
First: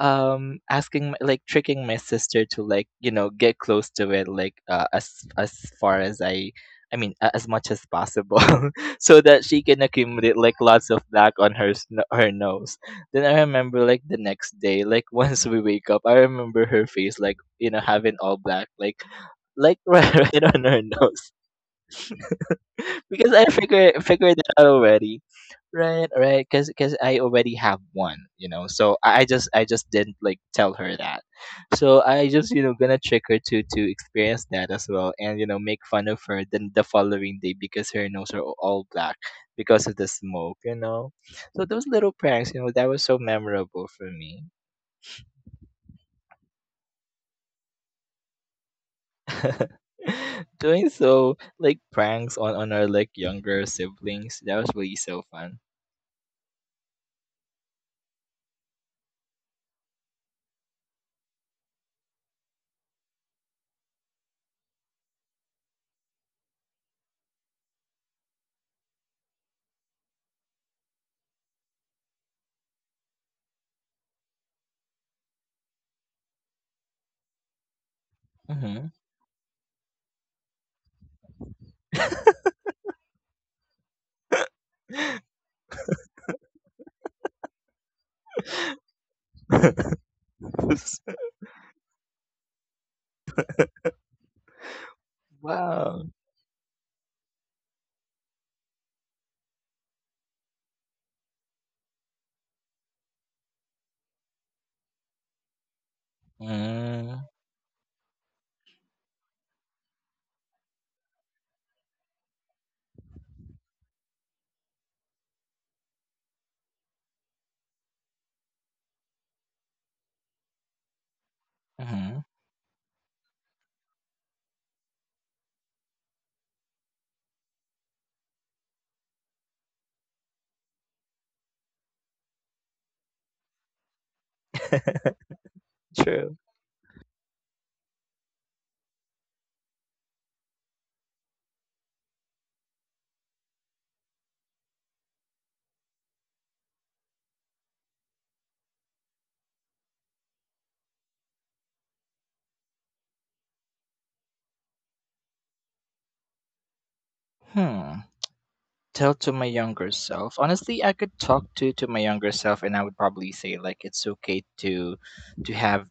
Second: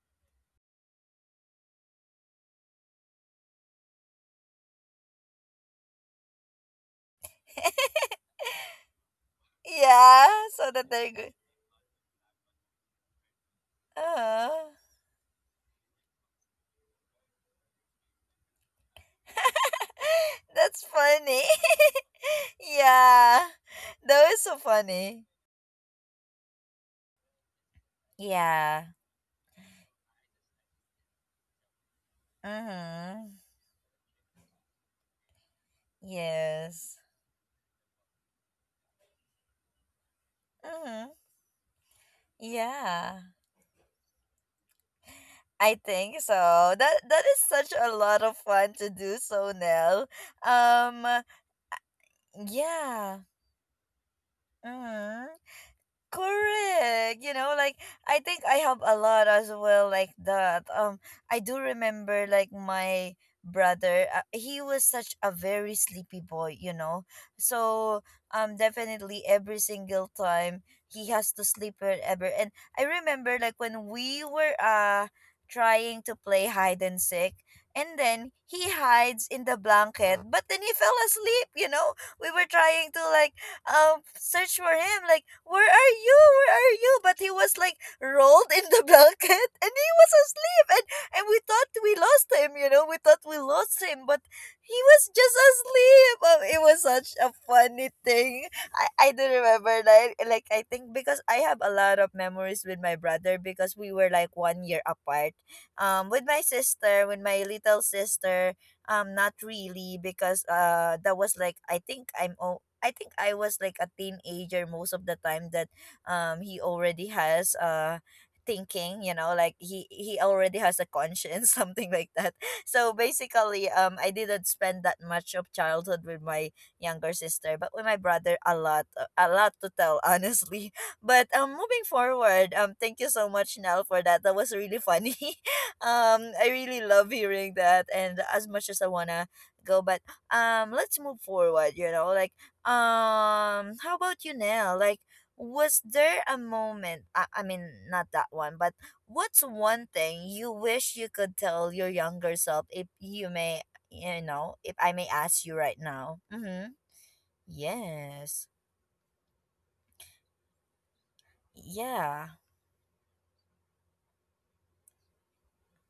Speaker 2: like tricking my sister to, like, you know, get close to it, like, as far as I mean, as much as possible so that she can
Speaker 1: Yeah.
Speaker 2: accumulate like
Speaker 1: So
Speaker 2: lots
Speaker 1: that
Speaker 2: of
Speaker 1: they're good.
Speaker 2: black on her nose. Then I remember like the next
Speaker 1: Uh-huh.
Speaker 2: day, like, once we wake up, I remember her face like, you know, having all black, like right, right on her
Speaker 1: That's
Speaker 2: nose
Speaker 1: funny.
Speaker 2: because I
Speaker 1: Yeah.
Speaker 2: figure
Speaker 1: That
Speaker 2: figured
Speaker 1: was
Speaker 2: it
Speaker 1: so
Speaker 2: out already.
Speaker 1: funny.
Speaker 2: Right, right, because I already have one, you know.
Speaker 1: Yeah.
Speaker 2: So I just didn't like tell her that. So I just, you know, gonna trick
Speaker 1: Mm-hmm.
Speaker 2: her to experience that as well, and, you know, make fun of her then the
Speaker 1: Yes.
Speaker 2: following day because her nose are all black because of the smoke, you
Speaker 1: Mm-hmm.
Speaker 2: know. So those little pranks, you know, that was so
Speaker 1: Yeah.
Speaker 2: memorable for me.
Speaker 1: I think so. That that is such a lot of fun to do so, Nell.
Speaker 2: Doing
Speaker 1: Um
Speaker 2: so like pranks on our like
Speaker 1: yeah.
Speaker 2: younger siblings, that was really so
Speaker 1: Mhm.
Speaker 2: fun.
Speaker 1: Correct. I think I have a lot as well like that. I do remember like my brother, he was such a very sleepy boy. So definitely every single time he has to sleep wherever, and I remember like when we were trying to play hide and seek, and then he
Speaker 2: Hmm.
Speaker 1: hides in the blanket but then he fell asleep. We were trying to search for him, like, where are you, where are you? But he was like rolled in the blanket and he was asleep. And we thought we lost him. We thought we lost him, but he was just
Speaker 2: Wow.
Speaker 1: asleep. It was such a funny thing. I do remember, like I think because I have a lot of memories with my brother because we were like one year apart. With my sister, with
Speaker 2: Mm,
Speaker 1: my little sister, not really, because that was like, I think I think I was like a teenager most of the time, that he already has thinking, he already has a conscience something like
Speaker 2: mhm.
Speaker 1: that. So basically I didn't spend that much of childhood with my younger sister, but with my brother a lot, a lot to tell, honestly. But moving forward, thank you so much, Nell, for that. That was really funny.
Speaker 2: True.
Speaker 1: I really love hearing that, and as much as I wanna go, but let's move forward. How about you, Nell? Like, was there a moment? I mean, not that one, but what's one thing you wish you could tell your younger self, if you may, you know, if I may ask you right now? Mm-hmm.
Speaker 2: Hmm.
Speaker 1: Yes.
Speaker 2: Tell to my younger self. Honestly, I could talk to my
Speaker 1: Yeah.
Speaker 2: younger self, and I would probably say like it's okay to have,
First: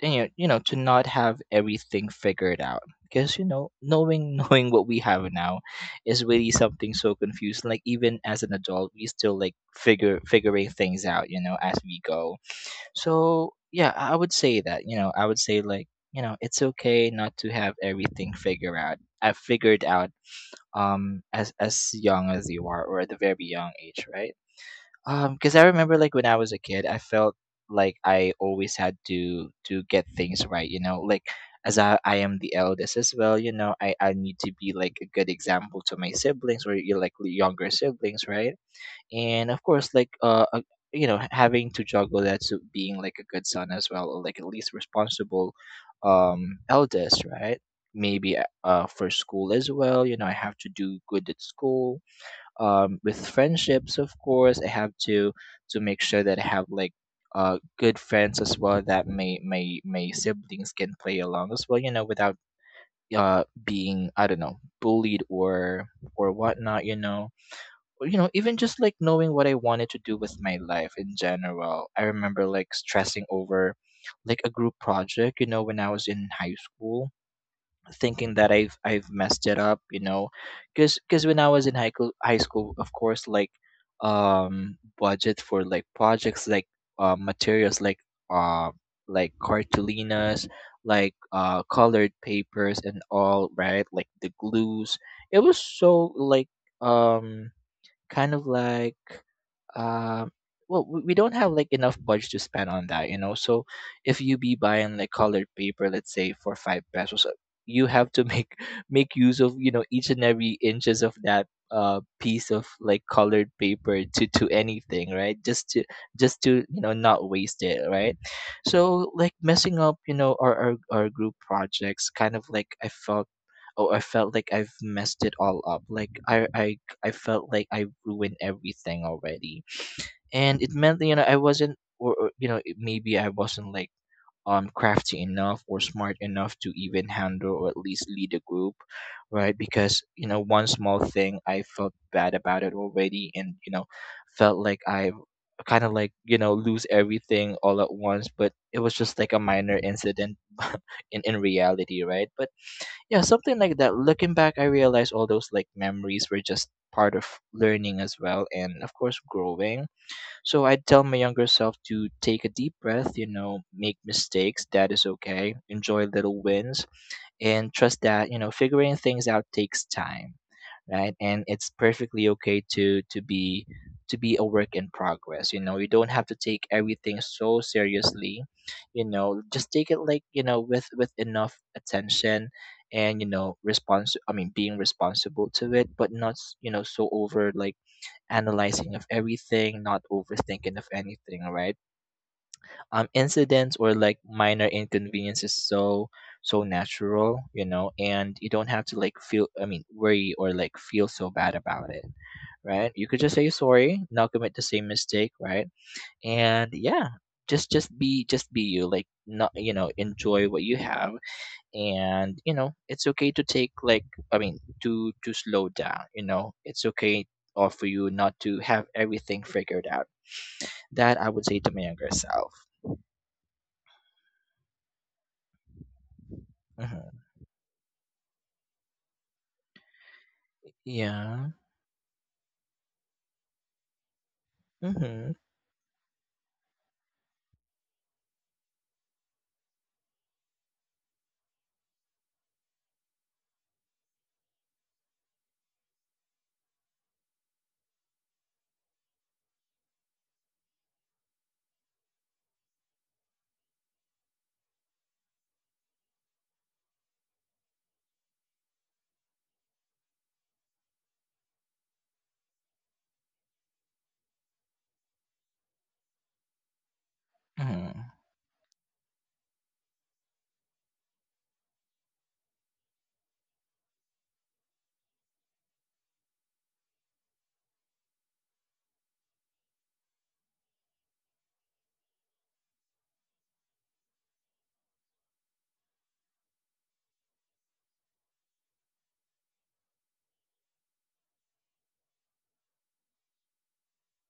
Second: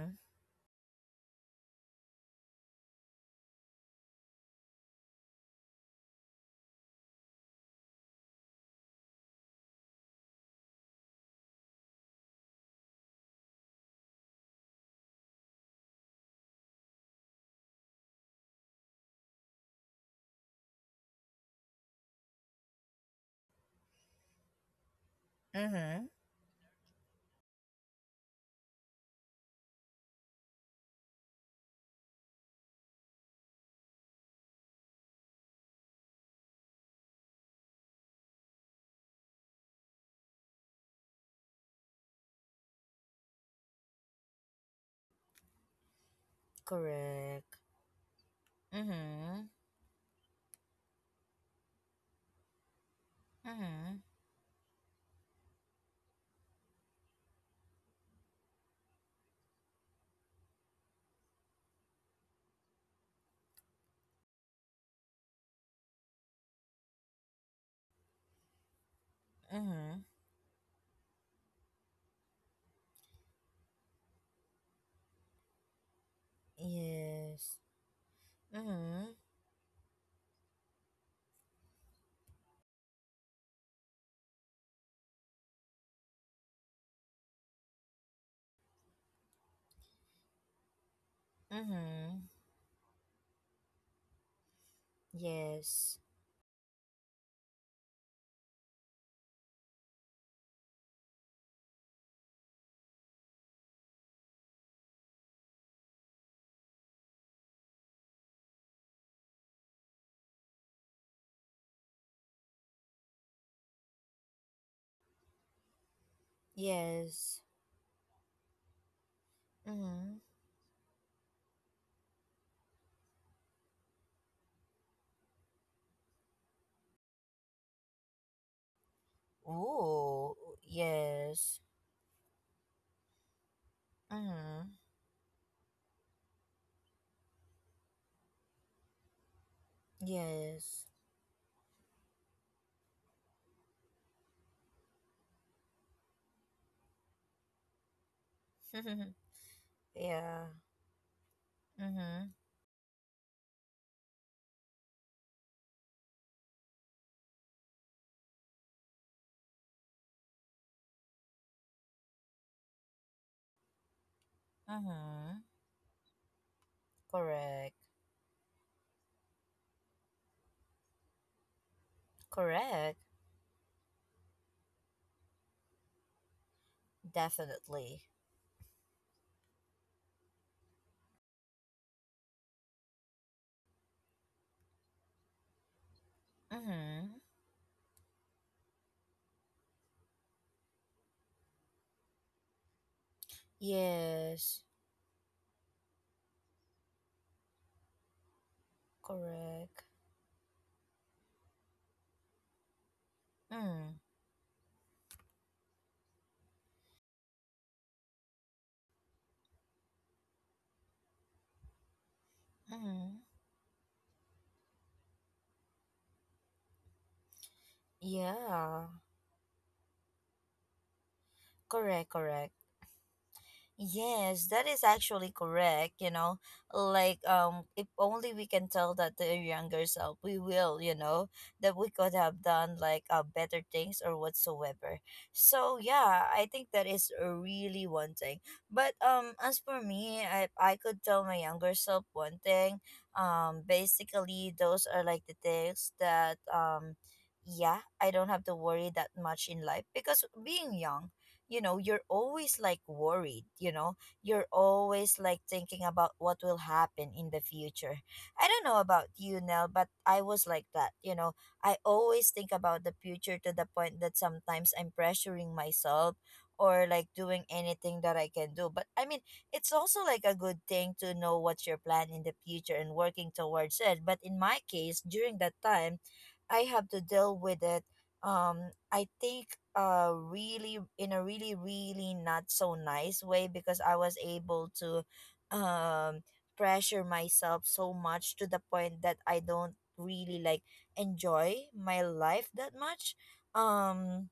Speaker 2: you know, you know, to not have everything figured out because, you know, knowing knowing what we have now is really something so confusing. Like even as an adult, we still like figure figuring things out. You know, as we go. So yeah, I would say that, you know, I would say, like, you know, it's okay not to have everything figured out. I figured out as young as you are or at the very young age, right? Because I remember
Speaker 1: Mm-hmm.
Speaker 2: like when I was a kid, I felt like I always had to get things right, you know, like, as I am the eldest as well, you know, I need to be like a good example to my siblings or you, like, younger siblings, right? And of course like, you know, having to juggle that, so being like a good son as well or like at least responsible eldest,
Speaker 1: Correct.
Speaker 2: right? Maybe, for
Speaker 1: Mm-hmm.
Speaker 2: school as well, you know, I have to do good at school, with
Speaker 1: Mm-hmm.
Speaker 2: friendships, of course, I have to make sure that I have like good friends as well that my siblings can play along as well, you know, without being, I don't know, bullied or whatnot, you know. You know, even just like knowing what I wanted to
Speaker 1: Mm-hmm.
Speaker 2: do with my life in general. I remember like stressing over like a group project, you know, when I was in high school,
Speaker 1: Yes.
Speaker 2: thinking that I've
Speaker 1: Mm-hmm.
Speaker 2: messed it up, you know, because when I was in high school, of course, like budget for like projects, like, materials, like, uh like cartulinas, like colored
Speaker 1: Mm-hmm.
Speaker 2: papers and all, right, like the glues, it was
Speaker 1: Yes.
Speaker 2: so like um kind of like, uh, well, we don't have like enough budget to spend on that, you know. So if you be buying like colored paper, let's say for five pesos, you have to make make use of, you know, each and every inches of that piece of like colored paper to anything, right? Just to not
Speaker 1: Yes.
Speaker 2: waste it, right? So like messing up,
Speaker 1: Mm-hmm.
Speaker 2: you know, our our group projects, kind of like I felt. Oh, I felt like I've messed it all up. Like, I felt like I ruined everything already,
Speaker 1: Oh,
Speaker 2: and it meant that, you know, I
Speaker 1: yes.
Speaker 2: wasn't or, you know it- maybe I wasn't like
Speaker 1: Mm-hmm.
Speaker 2: crafty enough or smart enough to even handle or at least lead a group, right, because, you know, one
Speaker 1: Yes.
Speaker 2: small thing I felt bad about it already, and, you know, felt like I kind of like, you know, lose everything all at once, but it was just like a minor incident
Speaker 1: Yeah.
Speaker 2: in reality, right,
Speaker 1: Mm-hmm.
Speaker 2: but yeah, something like that. Looking back, I realized all those like memories were just part of learning as well, and of course growing. So I tell my younger self to take a deep breath, you know, make mistakes, that is
Speaker 1: Mm-hmm.
Speaker 2: okay, enjoy little wins, and
Speaker 1: Correct.
Speaker 2: trust that, you know, figuring things out takes time, right? And it's perfectly okay
Speaker 1: Correct.
Speaker 2: to be a work in progress. You know, you don't have to take everything so
Speaker 1: Definitely.
Speaker 2: seriously. You know, just take it like, you know, with enough attention and, you know, response, I mean, being responsible to it, but not so
Speaker 1: Mm-hmm.
Speaker 2: over like analyzing of everything, not overthinking of anything, right? Incidents or like
Speaker 1: Yes.
Speaker 2: minor inconvenience is so so natural, you know, and you don't have to like feel, I
Speaker 1: Correct.
Speaker 2: mean, worry or like feel so bad about it, right? You could just say
Speaker 1: Mm-hmm.
Speaker 2: sorry, not commit the same mistake, right? And yeah, just be you, like not enjoy what you have. And you know it's
Speaker 1: Mm-hmm.
Speaker 2: okay to take like i mean to slow down, you know, it's okay, or for you not to have
Speaker 1: Yeah.
Speaker 2: everything figured out. That I would say to my
Speaker 1: Correct,
Speaker 2: younger self.
Speaker 1: correct. Yes, that is actually correct, you know. Like,
Speaker 2: Hmm.
Speaker 1: if only we can tell that to our younger self, we will, you know,
Speaker 2: Yeah.
Speaker 1: that we could have done like, better things or whatsoever.
Speaker 2: Mm-hmm.
Speaker 1: So yeah, I think that is really one thing. But as for me, I could tell my younger self one thing. Basically those are like the things that yeah, I don't have to worry that much in life, because being young, you know, you're always like worried, you know, you're always like thinking about what will happen in the future. I don't know about you, Nell, but I was like that, you know, I always think about the future, to the point that sometimes I'm pressuring myself or like doing anything
Speaker 2: Mm-hmm.
Speaker 1: that I can do. But I mean, it's also like a good thing to know what's your plan in the future and working towards it, but in my case during that time I have to deal with it. um I think, really in a really really not so nice way, because I was able to um pressure myself so much to the point that I don't really like enjoy my life that much. um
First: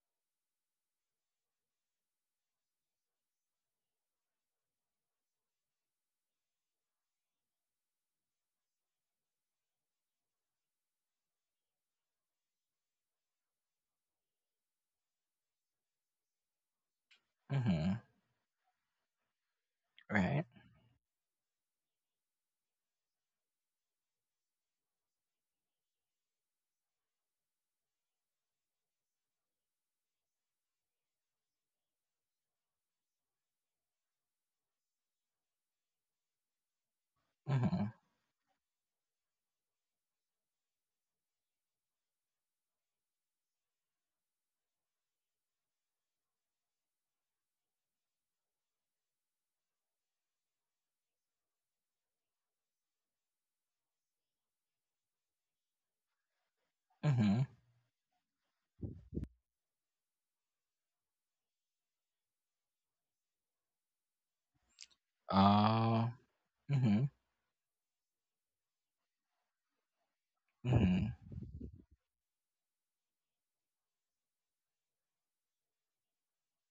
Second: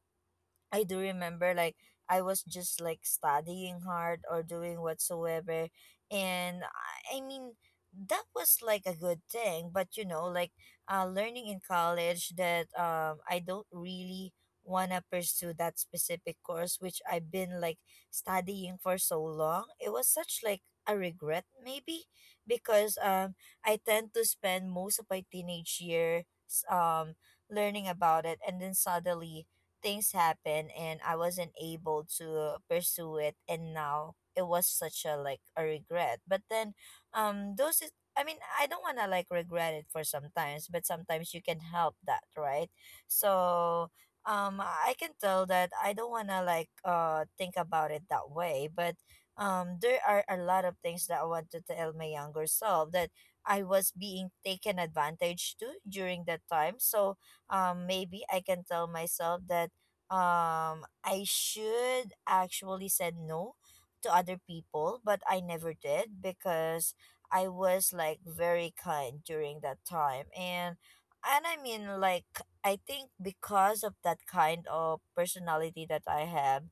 Speaker 1: I do remember like I was just like studying hard or doing whatsoever, and I mean, that was like a good thing, but you know, like, learning in college that I don't really want to pursue that specific course which I've been like
Speaker 2: Mm-hmm.
Speaker 1: studying for so long. It was such
Speaker 2: Right.
Speaker 1: like a regret, maybe, because I tend to spend most of my teenage years um learning about it, and then suddenly things happened and I wasn't able to pursue it, and now it was such a like a regret. But then, those
Speaker 2: Mm-hmm.
Speaker 1: is, I mean, I don't want to like regret it for sometimes, but sometimes you can help that, right? So I can tell that I don't want to like, think about it that way, but there are a lot of things that I want to tell my younger self, that I was being taken advantage to during that time. So
Speaker 2: Mm-hmm.
Speaker 1: maybe I can tell myself that I should actually said no to other people, but I never
Speaker 2: Oh.
Speaker 1: did because
Speaker 2: Mm-hmm.
Speaker 1: I was like very kind during that time,
Speaker 2: Mm-hmm.
Speaker 1: and I mean, like, I think because of that kind of personality that I have,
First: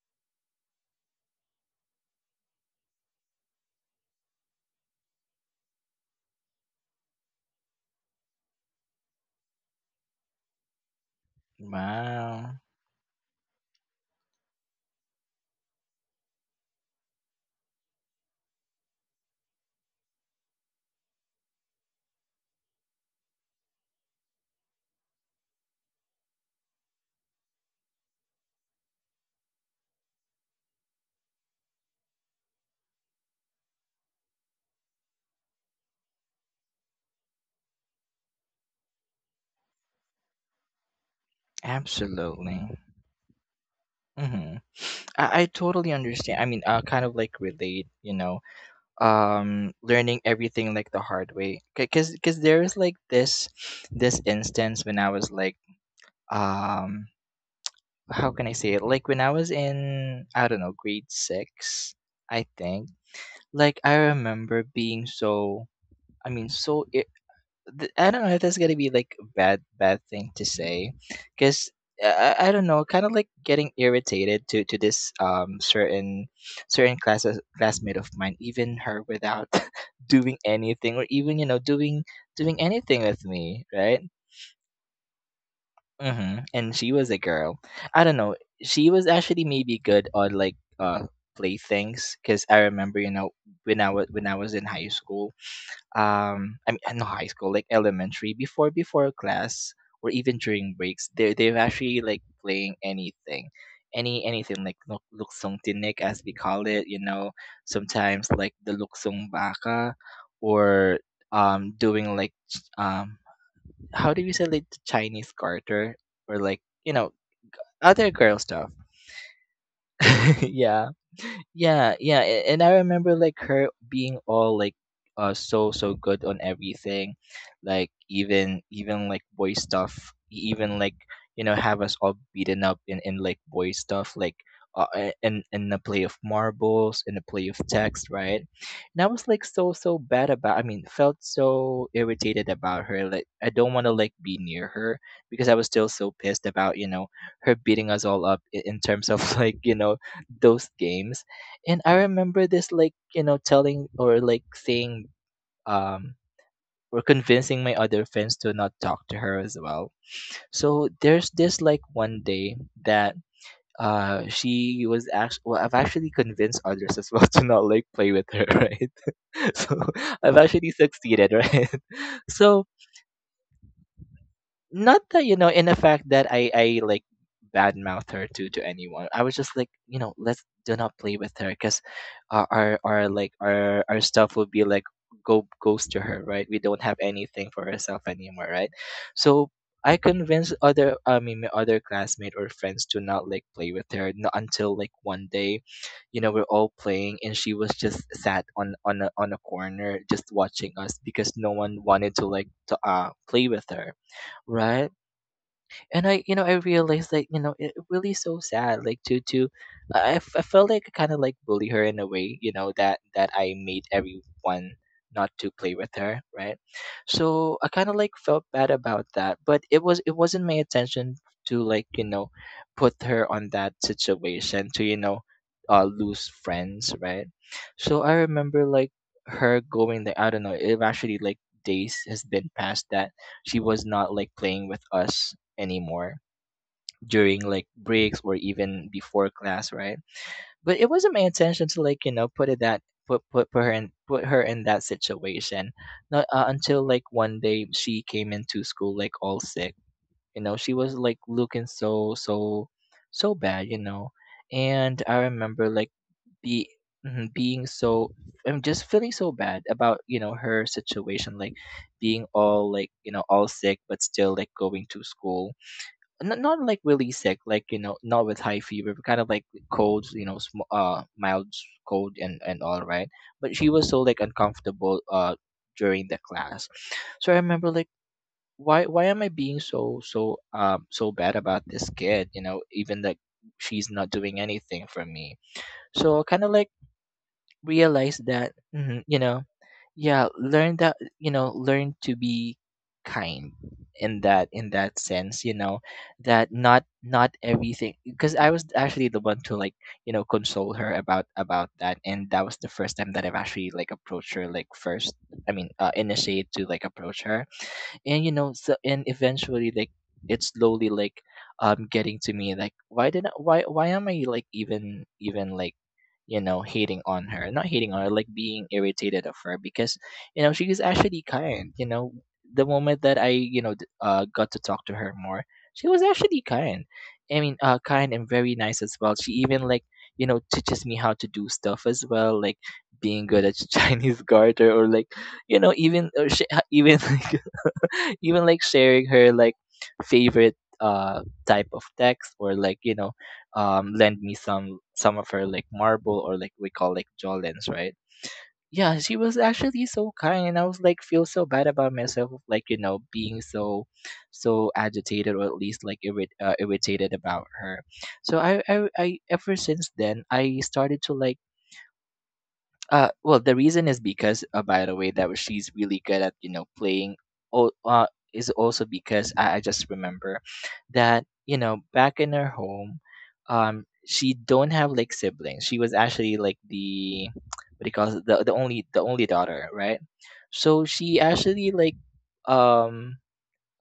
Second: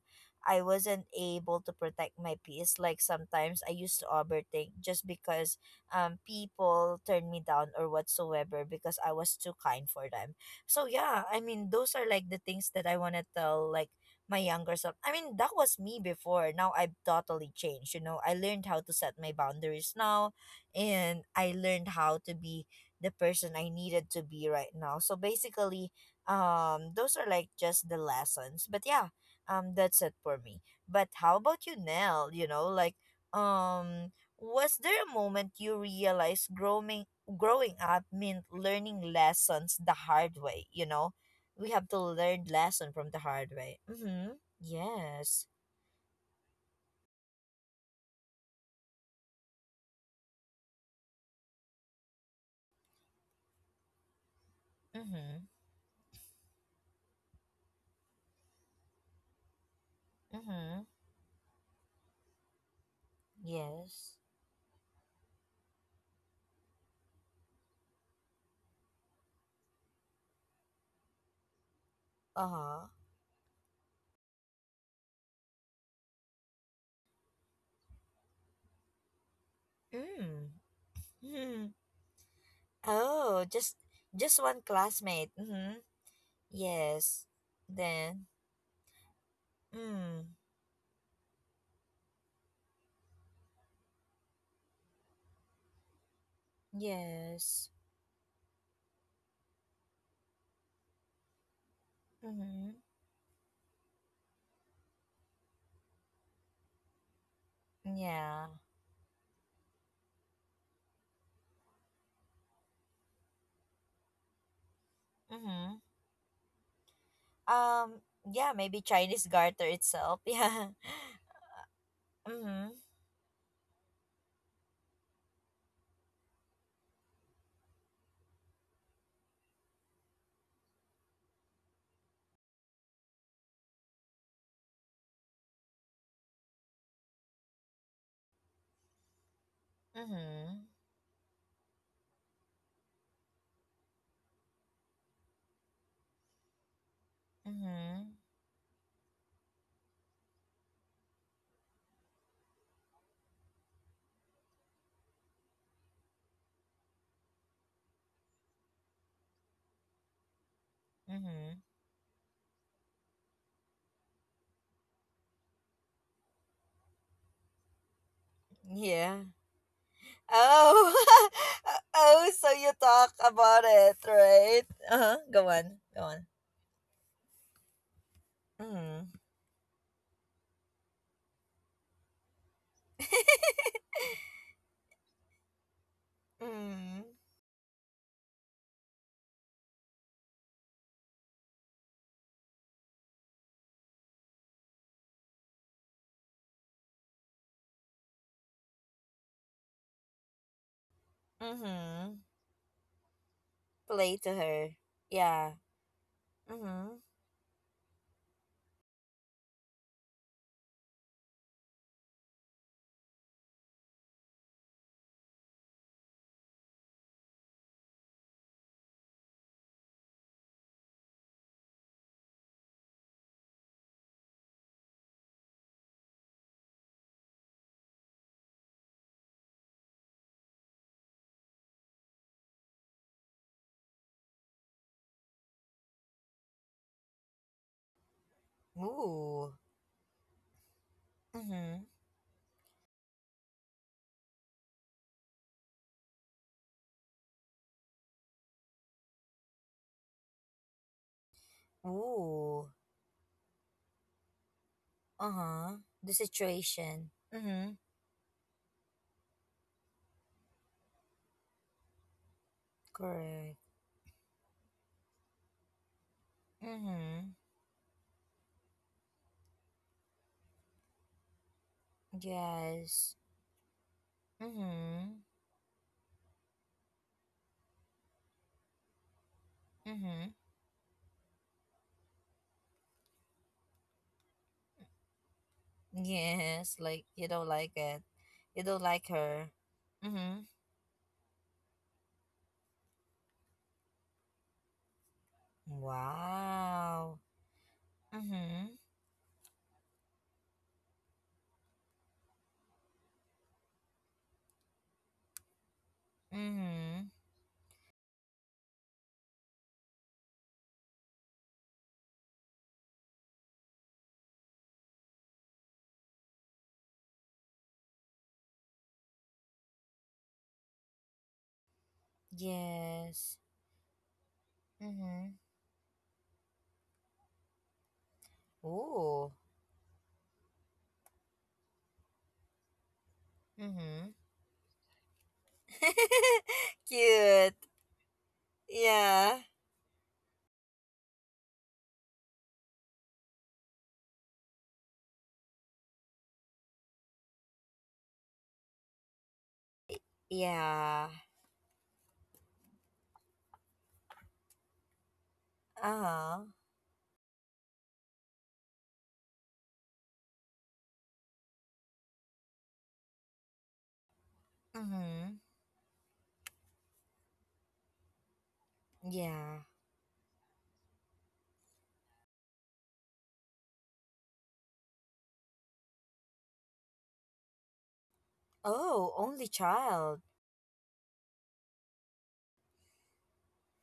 Speaker 1: I wasn't able to protect my peace, like sometimes I used to overthink just because people turned me down or whatsoever because I was too kind for them. So yeah, I mean those are like the
Speaker 2: Wow.
Speaker 1: things that I want to tell like my younger self. I mean that was me before. Now I've totally changed, you know. I learned how to set my boundaries now, and I learned how to be the person I needed to be right now. So basically, those are like just the lessons. But yeah, that's it for me. But how about you, Nell? You know, like um was there a moment you realized growing up meant learning lessons the hard way, you know? We have to learn
Speaker 2: Absolutely.
Speaker 1: lesson from the hard way. Mm-hmm.
Speaker 2: Mm-hmm. I
Speaker 1: Yes.
Speaker 2: totally understand. I mean, I kind of like relate, you know, learning everything like the hard way, because there is like this instance when I was
Speaker 1: Mm-hmm.
Speaker 2: like, um how can I say it, like when I was in, I don't know,
Speaker 1: Mm-hmm.
Speaker 2: grade six, I think. Like I
Speaker 1: Yes.
Speaker 2: remember being so, I mean, I don't know if that's gonna be like a bad bad thing to say, because I don't know,
Speaker 1: Uh-huh.
Speaker 2: kind of like getting irritated to this certain classmate of mine, even her without doing
Speaker 1: Mm.
Speaker 2: anything, or even you know
Speaker 1: Hmm.
Speaker 2: doing anything with
Speaker 1: Oh,
Speaker 2: me,
Speaker 1: just
Speaker 2: right?
Speaker 1: just one classmate. Mm-hmm.
Speaker 2: Mm-hmm. And she was a
Speaker 1: Yes.
Speaker 2: girl. I don't
Speaker 1: Then.
Speaker 2: know. She was actually maybe good
Speaker 1: Mm.
Speaker 2: on like playthings, because I remember, you know, when I was in high school, I mean not high school, like
Speaker 1: Yes.
Speaker 2: elementary, before class, or even during breaks, they're actually like
Speaker 1: Mm-hmm.
Speaker 2: playing anything. Anything like luksong tinik, as we call it, you know. Sometimes
Speaker 1: Yeah.
Speaker 2: like the luksong baka, or doing like how do you say, like the Chinese
Speaker 1: Mm-hmm.
Speaker 2: garter, or like, you know,
Speaker 1: Um,
Speaker 2: other girl
Speaker 1: yeah,
Speaker 2: stuff.
Speaker 1: maybe Chinese garter itself. Yeah.
Speaker 2: Yeah, yeah, yeah. And I
Speaker 1: Mm-hmm.
Speaker 2: remember like her being all like, so so good on everything, like even like boy stuff, even like, you know, have us all beaten up in like boy stuff, like, in the play of marbles, in the play of text, right? And I was like so so bad about,
Speaker 1: Mm-hmm.
Speaker 2: I mean, felt so irritated about her, like I don't want to like be near her, because I was still so pissed about, you know, her beating us
Speaker 1: Mm-hmm.
Speaker 2: all up in terms of, like, you know, those games. And I remember this like, you know, telling or like saying, um or convincing my other friends to not talk to her as well. So there's
Speaker 1: Mm-hmm.
Speaker 2: this like one day that she was actually, well, I've actually convinced others as well to not like play with her, right?
Speaker 1: Yeah.
Speaker 2: So I've actually
Speaker 1: Oh.
Speaker 2: succeeded, right?
Speaker 1: Oh, so
Speaker 2: So,
Speaker 1: you talk about it, right?
Speaker 2: not
Speaker 1: Uh-huh.
Speaker 2: that you
Speaker 1: Go
Speaker 2: know in the
Speaker 1: on. Go
Speaker 2: fact
Speaker 1: on.
Speaker 2: that I like badmouth her to anyone.
Speaker 1: Mm-hmm.
Speaker 2: I was just like, you know, let's do not play with her, because our like our stuff would be like go goes to her, right? We don't have
Speaker 1: Mm-hmm.
Speaker 2: anything for herself anymore, right? So I convinced other, I mean my other classmate or friends to not like play with her, not until like one day, you know, we're all playing and she was just sat on on a corner just watching us because no one wanted
Speaker 1: Mm-hmm.
Speaker 2: to like to play with her,
Speaker 1: Play to her.
Speaker 2: right?
Speaker 1: Yeah.
Speaker 2: And I, you know, I
Speaker 1: Mm-hmm.
Speaker 2: realized that, you know, it really so sad, like to I felt like I kind of like bully her in a way, you know, that I made everyone not to play with her, right? So I kind of like felt bad about that, but it wasn't my intention to, like, you know, put her on that situation to, you know, lose friends, right? So I remember like her going there, I don't know, it actually like days has been past that she was not like playing with us anymore during like breaks or even before
Speaker 1: Ooh.
Speaker 2: class, right? But it wasn't my intention
Speaker 1: Mm-hmm.
Speaker 2: to, like, you know, put it that put her in that situation. Not until like one day she came into school like all sick. You know, she was like looking so
Speaker 1: Ooh.
Speaker 2: so so bad, you know. And I remember
Speaker 1: Uh-huh.
Speaker 2: like
Speaker 1: The
Speaker 2: be
Speaker 1: situation.
Speaker 2: mhm, being
Speaker 1: Mm-hmm.
Speaker 2: so, I'm just feeling so bad about, you know, her situation, like being all like, you know, all
Speaker 1: Correct.
Speaker 2: sick but still like going to school, not like really
Speaker 1: Mm-hmm.
Speaker 2: sick, like, you know, not with high fever, but kind of like colds, you know, mild cold and all, right.
Speaker 1: Yes.
Speaker 2: But she was so like uncomfortable
Speaker 1: Mm-hmm.
Speaker 2: during the class. So I remember like, why am I being so
Speaker 1: Mm-hmm.
Speaker 2: so, so bad about this kid? You know, even like she's not doing anything for me. So kind of like
Speaker 1: Yes. Like you don't like it.
Speaker 2: realized that,
Speaker 1: You don't like
Speaker 2: you know,
Speaker 1: her.
Speaker 2: yeah,
Speaker 1: Mm-hmm.
Speaker 2: learn to be kind in that, in that sense, you know. That not,
Speaker 1: Wow.
Speaker 2: not everything, because I was
Speaker 1: Mm-hmm.
Speaker 2: actually the one to, like, you know, console her about that. And that was the first time that I've actually like approached her, like first, I mean, initiate to like
Speaker 1: Mm-hmm.
Speaker 2: approach her. And, you know, so, and eventually like it's slowly like, getting to me like, why am I like, even like, you know, hating on her, not hating on her, like being irritated of her, because, you know, she is actually kind, you know. The moment that I,
Speaker 1: Yes.
Speaker 2: you know, got to talk to her
Speaker 1: Mm-hmm.
Speaker 2: more, she was actually kind, I mean, kind and very nice as well.
Speaker 1: Ooh.
Speaker 2: She even like, you know, teaches me how to do stuff as well, like being good at
Speaker 1: Mm-hmm.
Speaker 2: Chinese garter or like, you know, even
Speaker 1: Cute.
Speaker 2: even like sharing her
Speaker 1: Yeah.
Speaker 2: like favorite type of text, or like, you know, lend me some of her like marble, or like we call like jolens, right? Yeah, she was actually so kind, and I was like
Speaker 1: Yeah.
Speaker 2: feel so bad about myself of, like, you know, being so so agitated, or at least like
Speaker 1: Uh-huh.
Speaker 2: irritated about her. So, I ever since then I started to like, well, the reason is because, by the way,
Speaker 1: Mm-hmm.
Speaker 2: she's really good at, you know, playing. Oh, is also because I
Speaker 1: Yeah.
Speaker 2: just remember that, you know, back in her home, she don't have like siblings. She was actually like the what do you call it? the the only the
Speaker 1: Oh,
Speaker 2: only
Speaker 1: only
Speaker 2: daughter, right?
Speaker 1: child.
Speaker 2: So she actually like um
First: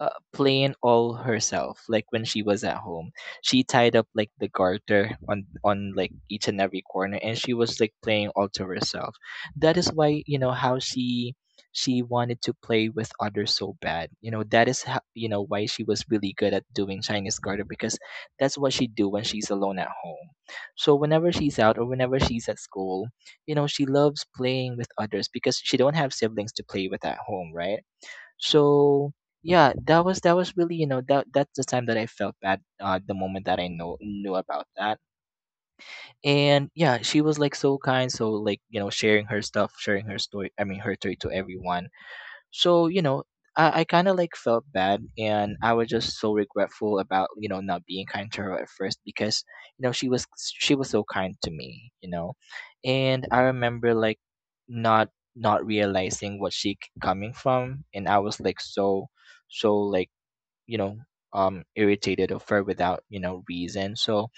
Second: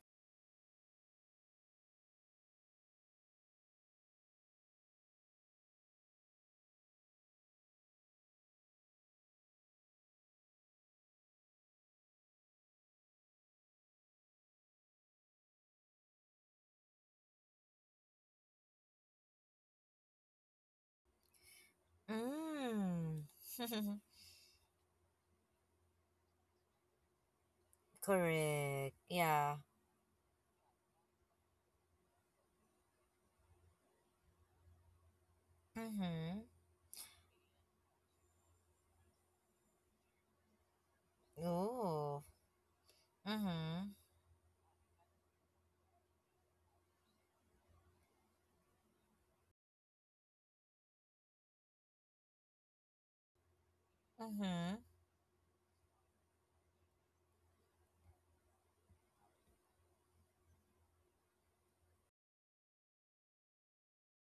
Speaker 2: plain all herself, like when she was at home, she tied up like the garter on like each and every corner, and she was like playing all to herself. That is why, you know, how she wanted to play with others so bad, you know. That is how, you know, why she was really good at doing Chinese garter, because that's what she do when she's alone at home. So whenever she's out or whenever she's at school,
Speaker 1: Mm.
Speaker 2: you know, she loves playing with others because she don't have siblings to play with at home, right?
Speaker 1: Correct.
Speaker 2: So
Speaker 1: Yeah.
Speaker 2: yeah, that was really, you know, that that's the time that I felt bad. The moment that I know knew about that,
Speaker 1: Mm-hmm.
Speaker 2: and yeah, she was like so kind, so like, you know, sharing her stuff, sharing her story, I mean her story to everyone.
Speaker 1: Ooh.
Speaker 2: So, you know, I
Speaker 1: Mm-hmm.
Speaker 2: kind of like felt bad, and I was just so regretful about, you know, not being kind to her at first because, you know, she was so kind to me, you know. And I remember like
Speaker 1: Mm-hmm.
Speaker 2: not not realizing what coming from, and I was like so so like, you know, irritated or fur without, you know, reason. So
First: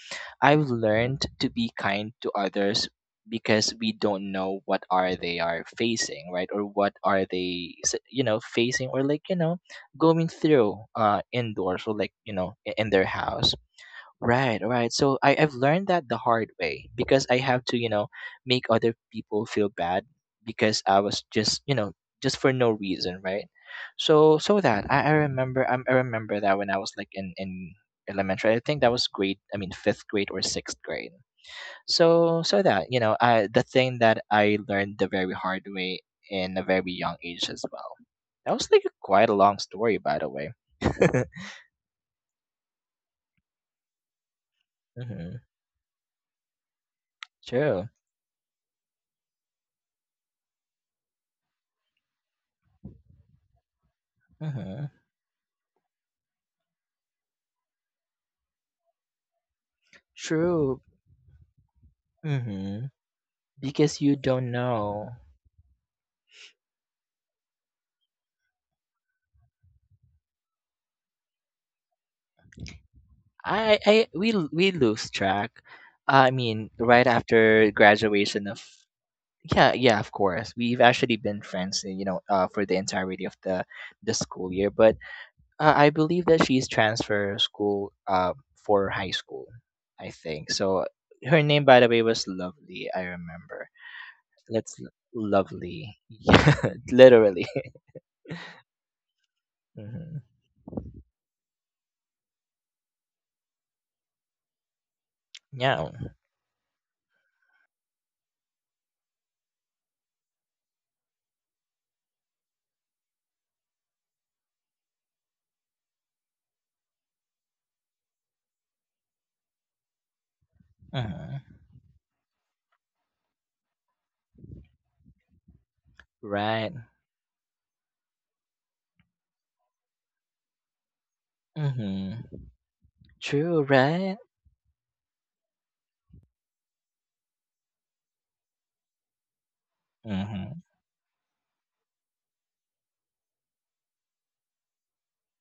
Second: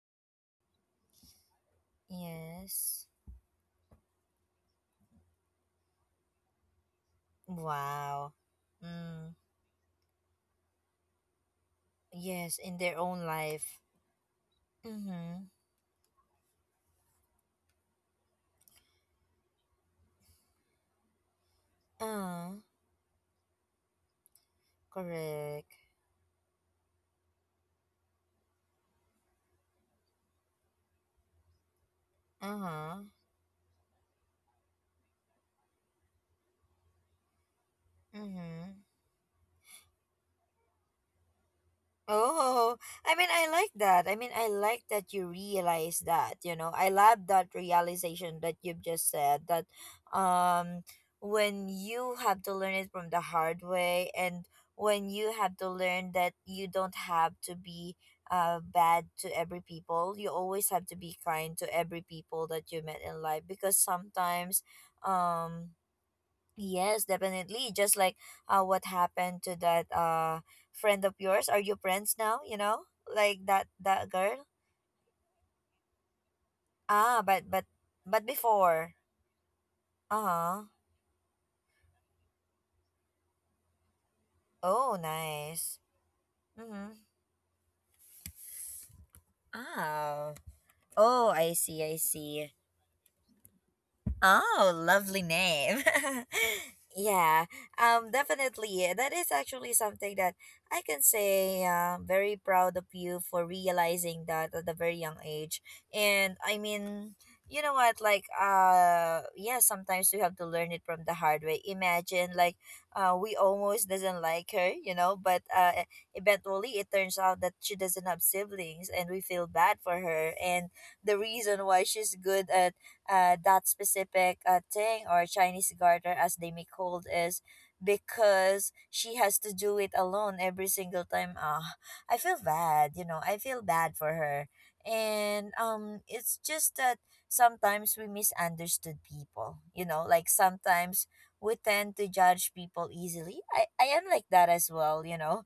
Speaker 2: I've learned to be kind to others,
Speaker 1: Yes.
Speaker 2: because we don't know what are they are facing, right? Or what are they you
Speaker 1: Wow.
Speaker 2: know, facing, or like, you
Speaker 1: Mm.
Speaker 2: know, going through indoors, or like, you know,
Speaker 1: Yes, in
Speaker 2: in
Speaker 1: their
Speaker 2: their
Speaker 1: own
Speaker 2: house.
Speaker 1: life.
Speaker 2: Right, right. So I,
Speaker 1: Mm-hmm.
Speaker 2: I've learned that the hard way, because I have to, you know, make other people feel bad because I was just, you know, just for
Speaker 1: Uh,
Speaker 2: no reason, right? So so that, I remember,
Speaker 1: Correct.
Speaker 2: I remember that when I was like in, elementary, I think that was grade, I mean fifth grade or sixth grade. So so that, you
Speaker 1: Uh-huh.
Speaker 2: know, I the thing that I learned the very hard way in a very young age as well. That was
Speaker 1: Mm-hmm.
Speaker 2: like a, quite a long story, by the way.
Speaker 1: Oh, I mean, I like that. I mean, I like that you
Speaker 2: Hmm.
Speaker 1: realize that. I love that
Speaker 2: True.
Speaker 1: realization that you've just said, that um when you have to learn it from the hard way, and
Speaker 2: Hmm.
Speaker 1: when you have to learn that you don't have to be bad to every people. You always
Speaker 2: True.
Speaker 1: have to be kind to every people that
Speaker 2: Mm-hmm.
Speaker 1: you met in life, because
Speaker 2: Because you don't
Speaker 1: sometimes.
Speaker 2: know.
Speaker 1: um Yes, definitely. Just like what happened to that friend of yours. Are you friends now? Like that that
Speaker 2: We,
Speaker 1: girl.
Speaker 2: we lose track. I mean, right
Speaker 1: Ah, but
Speaker 2: after graduation of,
Speaker 1: before.
Speaker 2: yeah, yeah, of
Speaker 1: Uh
Speaker 2: course.
Speaker 1: huh.
Speaker 2: We've actually been friends, you know, for the entirety of the school year. But
Speaker 1: Oh,
Speaker 2: uh,
Speaker 1: nice.
Speaker 2: I believe that she's
Speaker 1: Mm-hmm.
Speaker 2: transferred school, for high school, I
Speaker 1: Ah.
Speaker 2: think. So
Speaker 1: Oh,
Speaker 2: her
Speaker 1: I
Speaker 2: name, by
Speaker 1: see.
Speaker 2: the
Speaker 1: I
Speaker 2: way, was
Speaker 1: see.
Speaker 2: Lovely. I remember.
Speaker 1: Oh,
Speaker 2: Let's
Speaker 1: lovely name.
Speaker 2: Lovely, yeah, literally.
Speaker 1: Yeah, definitely. That is actually something
Speaker 2: hmm
Speaker 1: that I can say, very proud of you for realizing that at a very young age.
Speaker 2: Yeah.
Speaker 1: And I mean, you know what? Like, yeah, sometimes we have to learn it from the hard way. Imagine, like, we almost doesn't like her, you know, but eventually it turns out that she doesn't have siblings, and we feel bad for her. And the
Speaker 2: hmm
Speaker 1: reason why she's good at that specific thing, or Chinese garter as they may
Speaker 2: Right.
Speaker 1: call it, is because she has to do it alone every single time. Ah,
Speaker 2: hmm
Speaker 1: I feel bad, I feel
Speaker 2: True,
Speaker 1: bad for
Speaker 2: right?
Speaker 1: her. And it's just that sometimes we misunderstood people, like
Speaker 2: Mhm.
Speaker 1: sometimes we tend to judge people easily. I am like that as well.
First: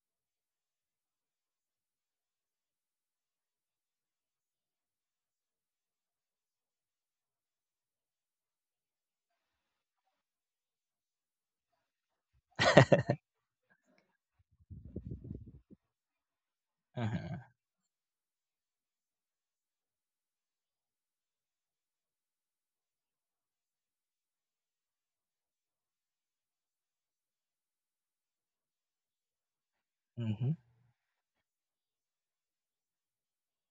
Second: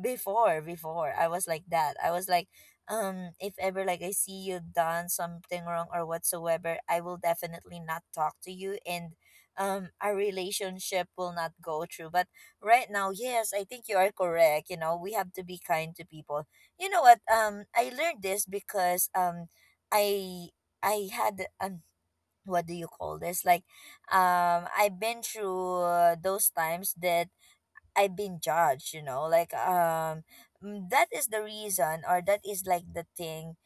Speaker 1: Before, before I was like that. I was like if ever like I see you done something wrong or whatsoever, I will definitely not talk to you. And our relationship will not go through. But right now, yes, I think you are correct. You know, we have to be kind to people. You know
Speaker 2: Mhm.
Speaker 1: what? I learned this because i I had what do you call this, like I've been through those times that I've been judged, you know. Like
Speaker 2: Mhm.
Speaker 1: that is the reason, or that is like the thing.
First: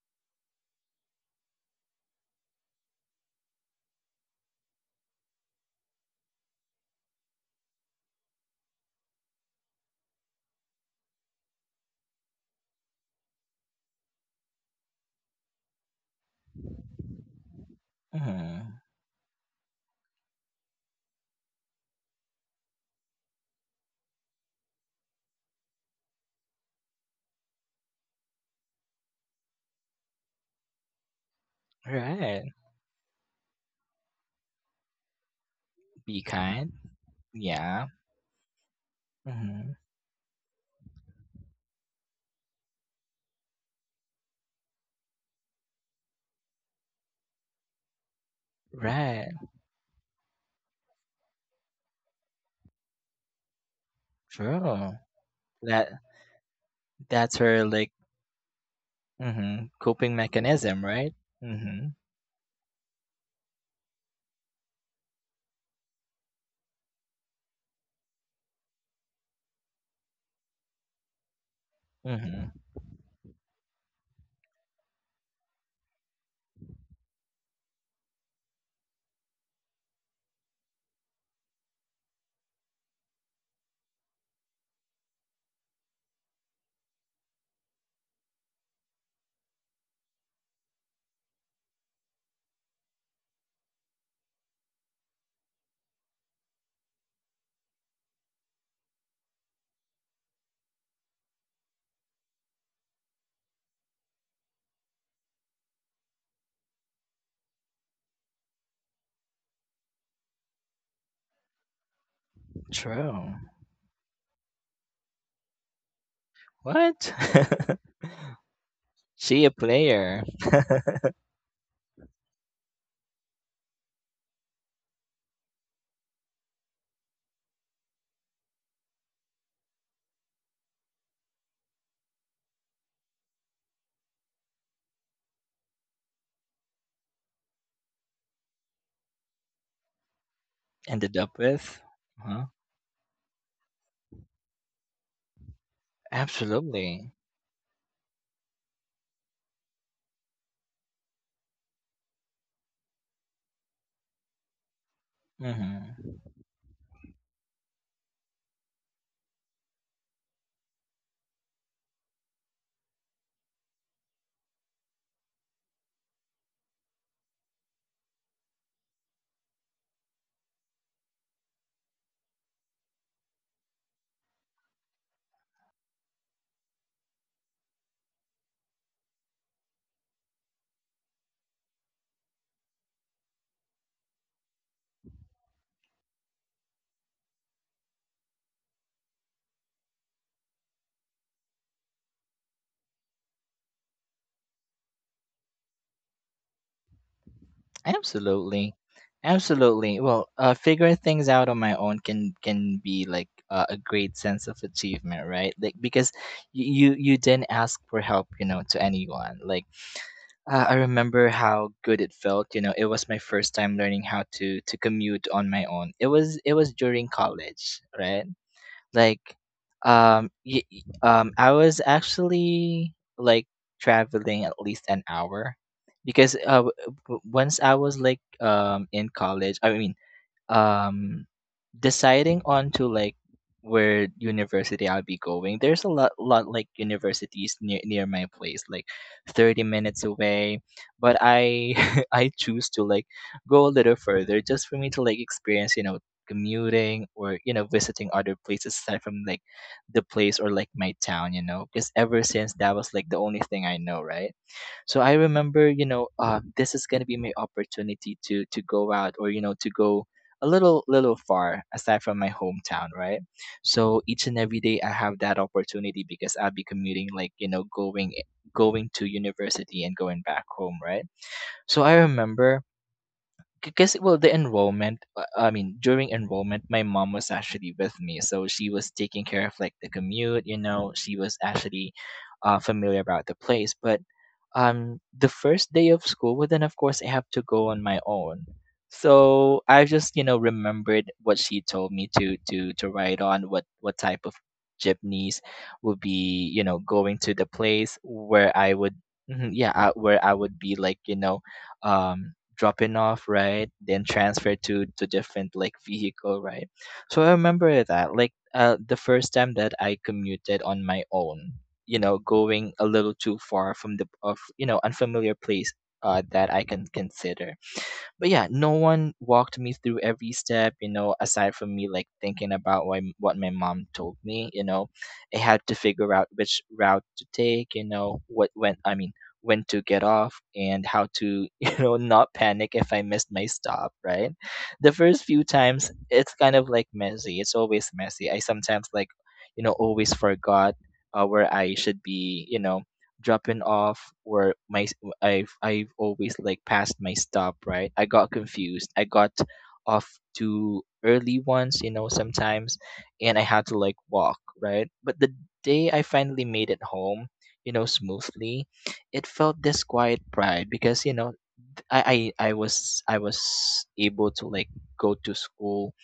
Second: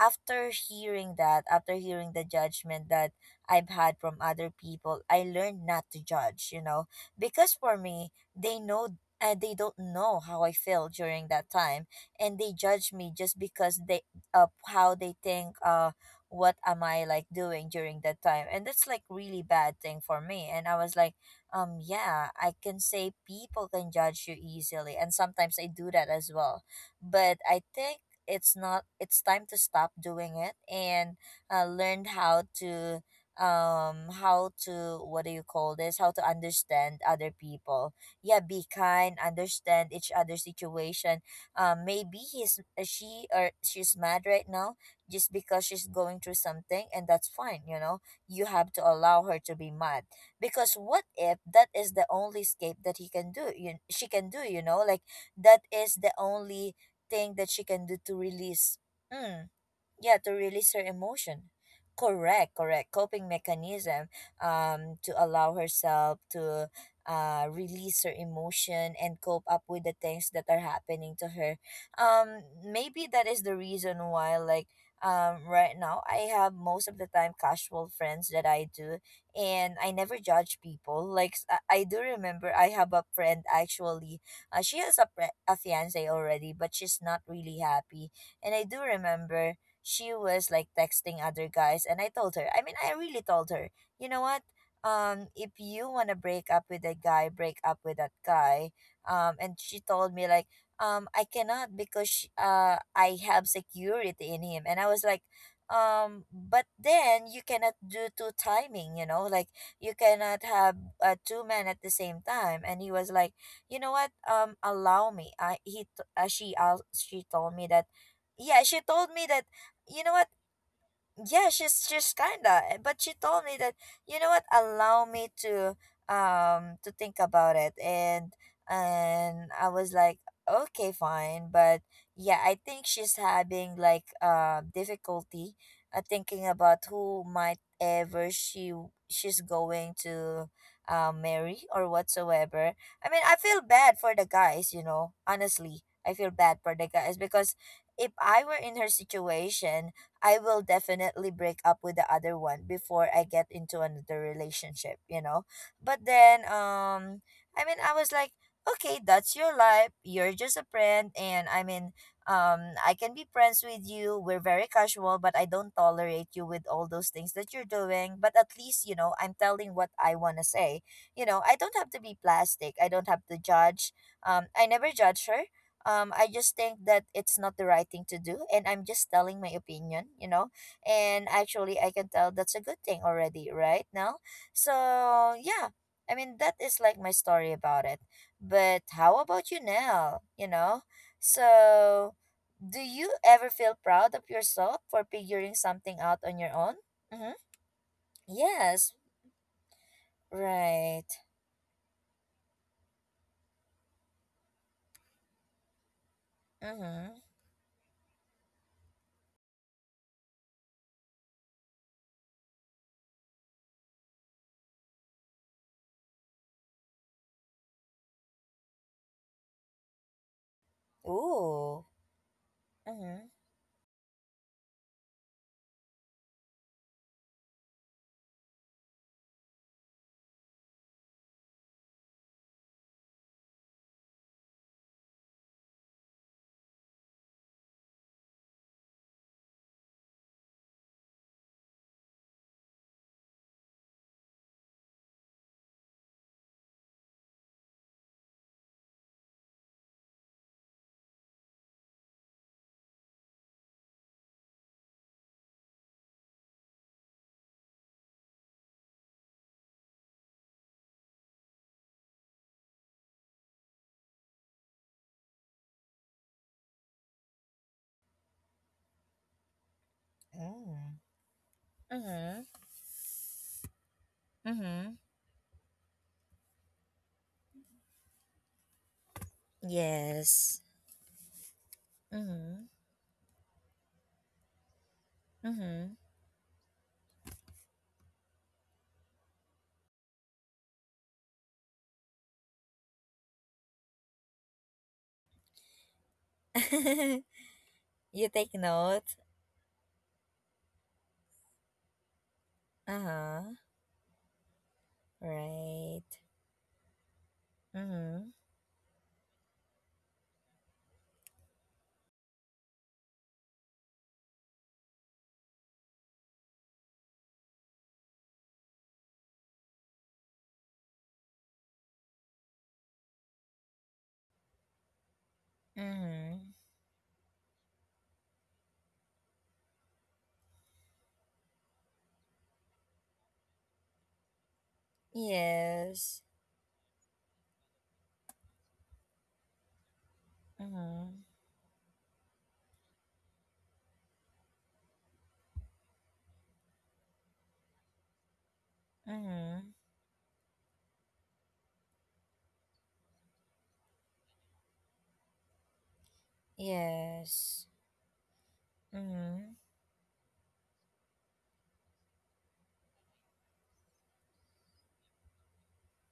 Speaker 1: After hearing that, after hearing the judgment that I've had from other people, I learned not to judge, you know, because for me, they don't know how I feel during that time. And they judge me just because they of how they think, what am I like doing during that time. And that's
Speaker 2: Mhm.
Speaker 1: like really bad thing for me. And I was like, yeah, I can say people can judge you easily, and sometimes I do that as well. But I think it's not it's time to stop doing it. And learned how
Speaker 2: Right.
Speaker 1: to, how to, what do you call this, how to
Speaker 2: Be kind.
Speaker 1: understand other people.
Speaker 2: Yeah.
Speaker 1: Yeah, be kind.
Speaker 2: Mhm.
Speaker 1: Understand each other's situation. Maybe he's she, or she's mad right now, just because she's going through something. And that's fine. You know, you have to allow her
Speaker 2: Right.
Speaker 1: to be mad. Because what if that is the only escape that he can do you she can do, you know? Like
Speaker 2: True.
Speaker 1: that is
Speaker 2: That
Speaker 1: the only thing
Speaker 2: that's
Speaker 1: that she
Speaker 2: her
Speaker 1: can do
Speaker 2: like
Speaker 1: to release. Hmm.
Speaker 2: mhm
Speaker 1: Yeah,
Speaker 2: coping
Speaker 1: to release her
Speaker 2: mechanism, right?
Speaker 1: emotion.
Speaker 2: Mhm.
Speaker 1: Correct, correct, coping mechanism. To allow herself to release her emotion, and cope up with the things that are happening to her.
Speaker 2: Mhm.
Speaker 1: Maybe that is the reason why, like, right now I have, most of the time, casual friends that I do. And I never judge people like I do remember I have a friend, actually. She has a fiance already, but she's not really happy. And I do remember she was like texting other guys, and I told her. I mean, I really told her, "You know what? If you want to break up with a guy, break up with that guy." And she told me, like, I cannot because I have security in him." And I was like, but then you cannot do two timing, like you cannot have two men at the same time. And he was like,
Speaker 2: True.
Speaker 1: you know what, allow me. I he t- she
Speaker 2: What?
Speaker 1: She told me that. Yeah, she told me that,
Speaker 2: She a
Speaker 1: you know what?
Speaker 2: player.
Speaker 1: Yeah, she's just kinda. But she told me that, you know what? Allow me to think about it. And I was like, okay, fine. But yeah, I think she's having like difficulty thinking about who might ever she's going to
Speaker 2: Ended up
Speaker 1: marry or
Speaker 2: with? Huh?
Speaker 1: whatsoever. I mean, I feel bad for the guys. You know, honestly, I feel bad for the guys,
Speaker 2: Absolutely.
Speaker 1: because if I were in her situation, I will definitely break up with the other one before I get into another relationship, you know.
Speaker 2: Mhm.
Speaker 1: But then, I mean, I was like, okay, that's your life. You're just a friend. And I mean, I can be friends with you. We're very casual, but I don't tolerate you with all those things that you're doing. But at least, you know, I'm telling what I want to say. You know, I don't have to be plastic. I don't have to judge. I never judge her. I just think that it's not the right thing to do, and I'm just telling my opinion, you know. And actually, I can tell that's a good thing already right now. So yeah, I mean that is like my story about it. But how about you now, so do you ever feel proud of yourself for figuring something out on your own? Mm-hmm.
Speaker 2: Absolutely.
Speaker 1: Yes.
Speaker 2: Absolutely. Well, figuring
Speaker 1: Right.
Speaker 2: things out on my own can be like a great sense of achievement, right? Like because you,
Speaker 1: Mm-hmm.
Speaker 2: you you didn't ask for help, you know, to anyone. Like I remember how good it felt. You know, it was my first time learning how to commute on my own. It was during college, right? Like, I
Speaker 1: Ooh.
Speaker 2: was actually
Speaker 1: Mm-hmm.
Speaker 2: like traveling at least an hour because once I was like in college, I mean um deciding on to like where university I'll be going. There's a lot like universities near my place, like 30 minutes away, but I I choose to like go a little further just for me to like experience, you know, commuting or you know visiting other places aside from like the place or like my town, you know, because ever since that was like the only thing I know, right? So I remember, you know, this is gonna be my opportunity to go out or you know to go a little far aside from my hometown, right? So each and every day I have that opportunity because I'll be commuting, like you know, going to university and going back home,
Speaker 1: Mm.
Speaker 2: right? So I
Speaker 1: Mm-hmm.
Speaker 2: remember. Because well, the
Speaker 1: Mm-hmm.
Speaker 2: enrollment. I mean, during enrollment, my mom was actually with me, so she was taking care of like the commute.
Speaker 1: Yes.
Speaker 2: You know, she was actually
Speaker 1: Mm-hmm.
Speaker 2: familiar about the place. But the first
Speaker 1: Mm-hmm.
Speaker 2: day of school but then of course I have to go on my own, so I just you know remembered what she told me to write on what type of jeepneys would be you know going to the place
Speaker 1: You take
Speaker 2: where I would.
Speaker 1: note.
Speaker 2: Mhm, yeah, where I would be like you know dropping off
Speaker 1: Uh-huh.
Speaker 2: right then transfer to different like
Speaker 1: Right.
Speaker 2: vehicle, right? So I remember that
Speaker 1: Mm-hmm.
Speaker 2: like the first time that I commuted on my own, you know, going a little too far from the of you know unfamiliar place that I can consider. But yeah, no one walked me through every step, you know, aside from me like thinking about what, what my mom told me, you know. I had to figure out
Speaker 1: Mm-hmm.
Speaker 2: which route to take, you know, what when I mean when to get off and how to, you know, not panic if I missed my stop, right? The first few times
Speaker 1: Yes.
Speaker 2: it's kind of like messy. It's always messy. I sometimes like, you know, always forgot
Speaker 1: Mm-hmm.
Speaker 2: where I should be, you know, dropping off or my I've always like passed my stop, right? I got confused. I got
Speaker 1: Mm-hmm.
Speaker 2: off too early once, you know, sometimes, and I had to like walk, right? But the day I finally made it home,
Speaker 1: Yes.
Speaker 2: you know, smoothly, it
Speaker 1: Mm-hmm.
Speaker 2: felt this quiet pride because you know I was able to like go to school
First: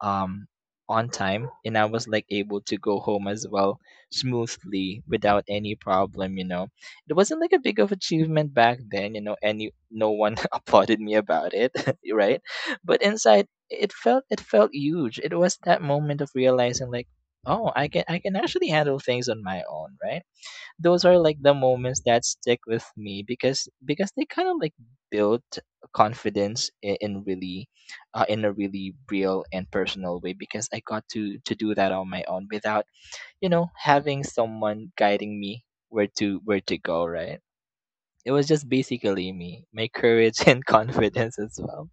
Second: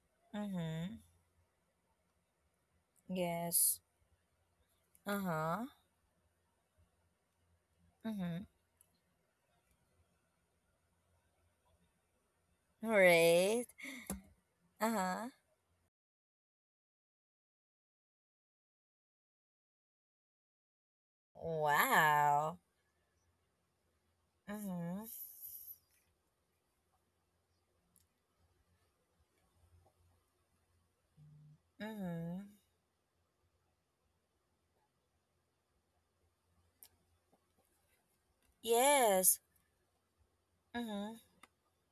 Speaker 2: um,
Speaker 1: Mm-hmm.
Speaker 2: on time, and I was like able to go home as well
Speaker 1: Yes.
Speaker 2: smoothly without
Speaker 1: Uh-huh.
Speaker 2: any problem. You know, it wasn't like a big of
Speaker 1: Mm-hmm.
Speaker 2: achievement back then. You know, and you, no one applauded me about it, right? But inside,
Speaker 1: Right.
Speaker 2: it felt huge.
Speaker 1: Uh-huh.
Speaker 2: It was that moment of realizing like. Oh, I can actually handle things on my own, right? Those are like the moments that
Speaker 1: Wow.
Speaker 2: stick with me because they kind of like
Speaker 1: Mm-hmm.
Speaker 2: build confidence in really in a really real and personal way because I got to do that on my
Speaker 1: Mm-hmm.
Speaker 2: own without you know having someone guiding me where to go, right? It was just basically
Speaker 1: Yes.
Speaker 2: me, my courage and
Speaker 1: Mm-hmm.
Speaker 2: confidence as well.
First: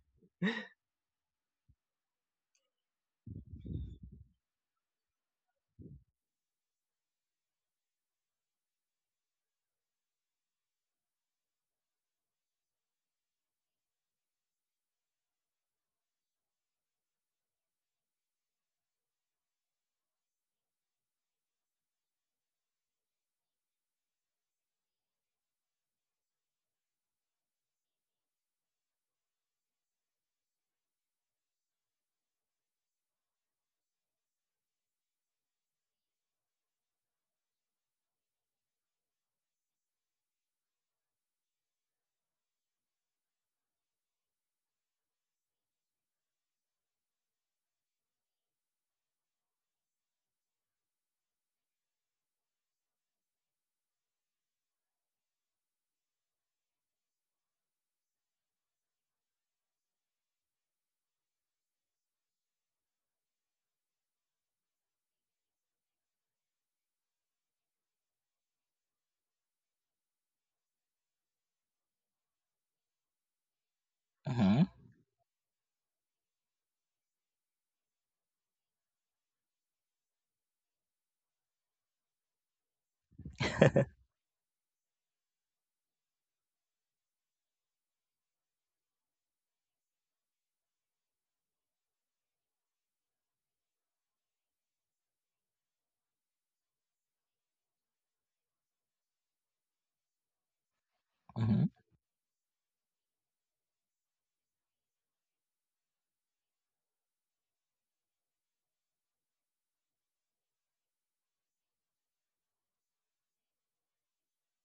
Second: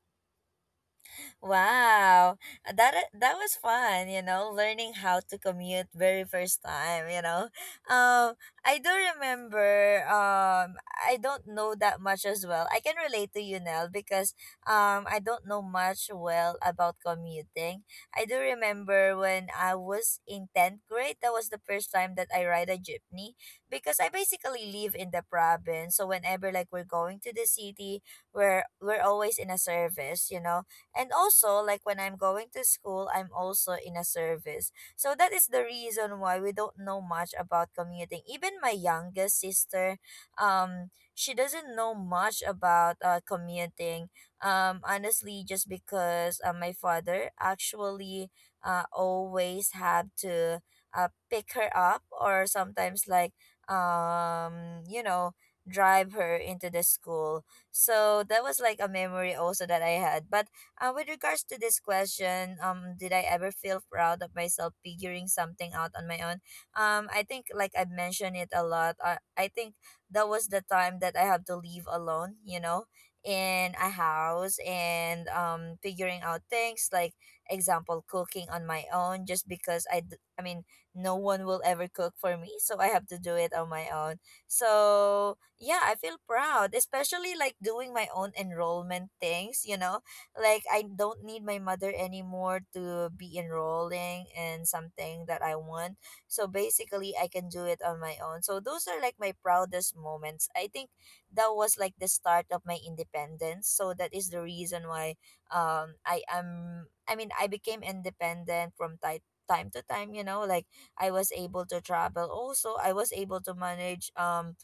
Speaker 1: Wow. That was fun. You know, learning how to commute very first time. You know, um, I do remember. I don't know that much as well. I can relate to you, Nell, because I don't know much well about commuting. I do remember when I was in 10th grade. That was the first time that I ride a jeepney, because I basically live in the province. So whenever like we're going to the city, we're always in a service. You know, and also, like when I'm going to school, I'm also in a service. So that is the reason why we don't know much about commuting. Even my youngest sister, she doesn't know much about commuting. Honestly, just because my father actually always had to pick her up, or sometimes, like, um you know drive her into the school. So that was like a memory also that I had. But with regards to this question, did I ever feel proud of myself figuring something out on my own? I think, like I mentioned it a lot, I think that was the time that I have to leave alone. You know, in a house,
Speaker 2: Mm-hmm.
Speaker 1: and figuring out things like example cooking on my own, just because I mean no one will ever cook for me, so I have to do it on my own. So yeah, I feel proud, especially like doing my own enrollment things, you know, like I don't need my mother anymore to be enrolling in something that I want. So basically I can do it on my own. So those are like my proudest moments. I think that
Speaker 2: Mm-hmm.
Speaker 1: was like the start of my independence. So that is the reason why I mean I became independent from time to time, you know, like I was able to travel. Also, I was able to manage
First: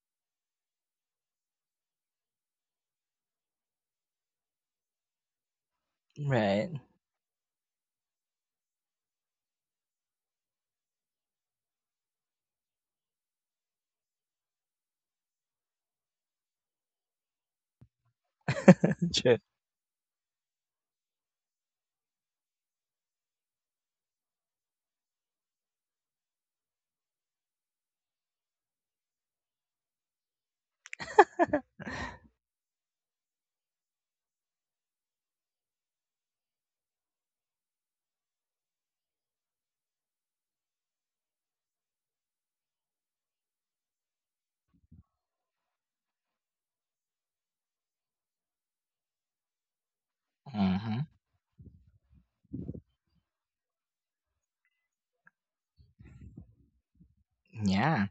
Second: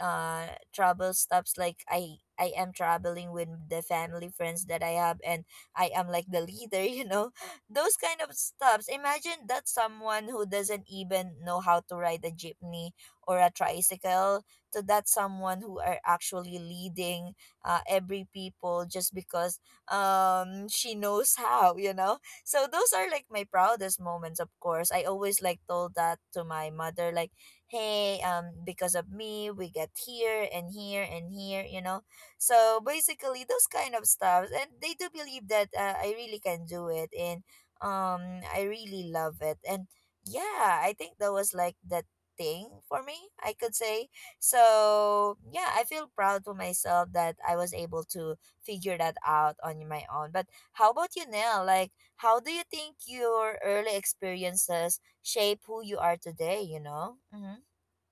Speaker 1: uh travel stops. Like I am traveling with the family friends that I have, and I am like the
Speaker 2: Right.
Speaker 1: leader you know, those kind of stops. Imagine that someone who doesn't even know how to ride a jeepney or a tricycle to that someone who are actually leading every people just
Speaker 2: Sure.
Speaker 1: because she knows how, so those are like my proudest moments. Of course I always like told that to my mother like, hey, because of me we get here and here and here, so basically those kind of stuff. And they do believe that I really can do it. And I really love it. And yeah, I think that was like that thing for me, I could say. So yeah, I feel proud to myself that I was able to figure that out on my own. But how
Speaker 2: Mm-hmm.
Speaker 1: about you now? Like, how do you think your early experiences shape who you are today, Mm-hmm.
Speaker 2: Yeah,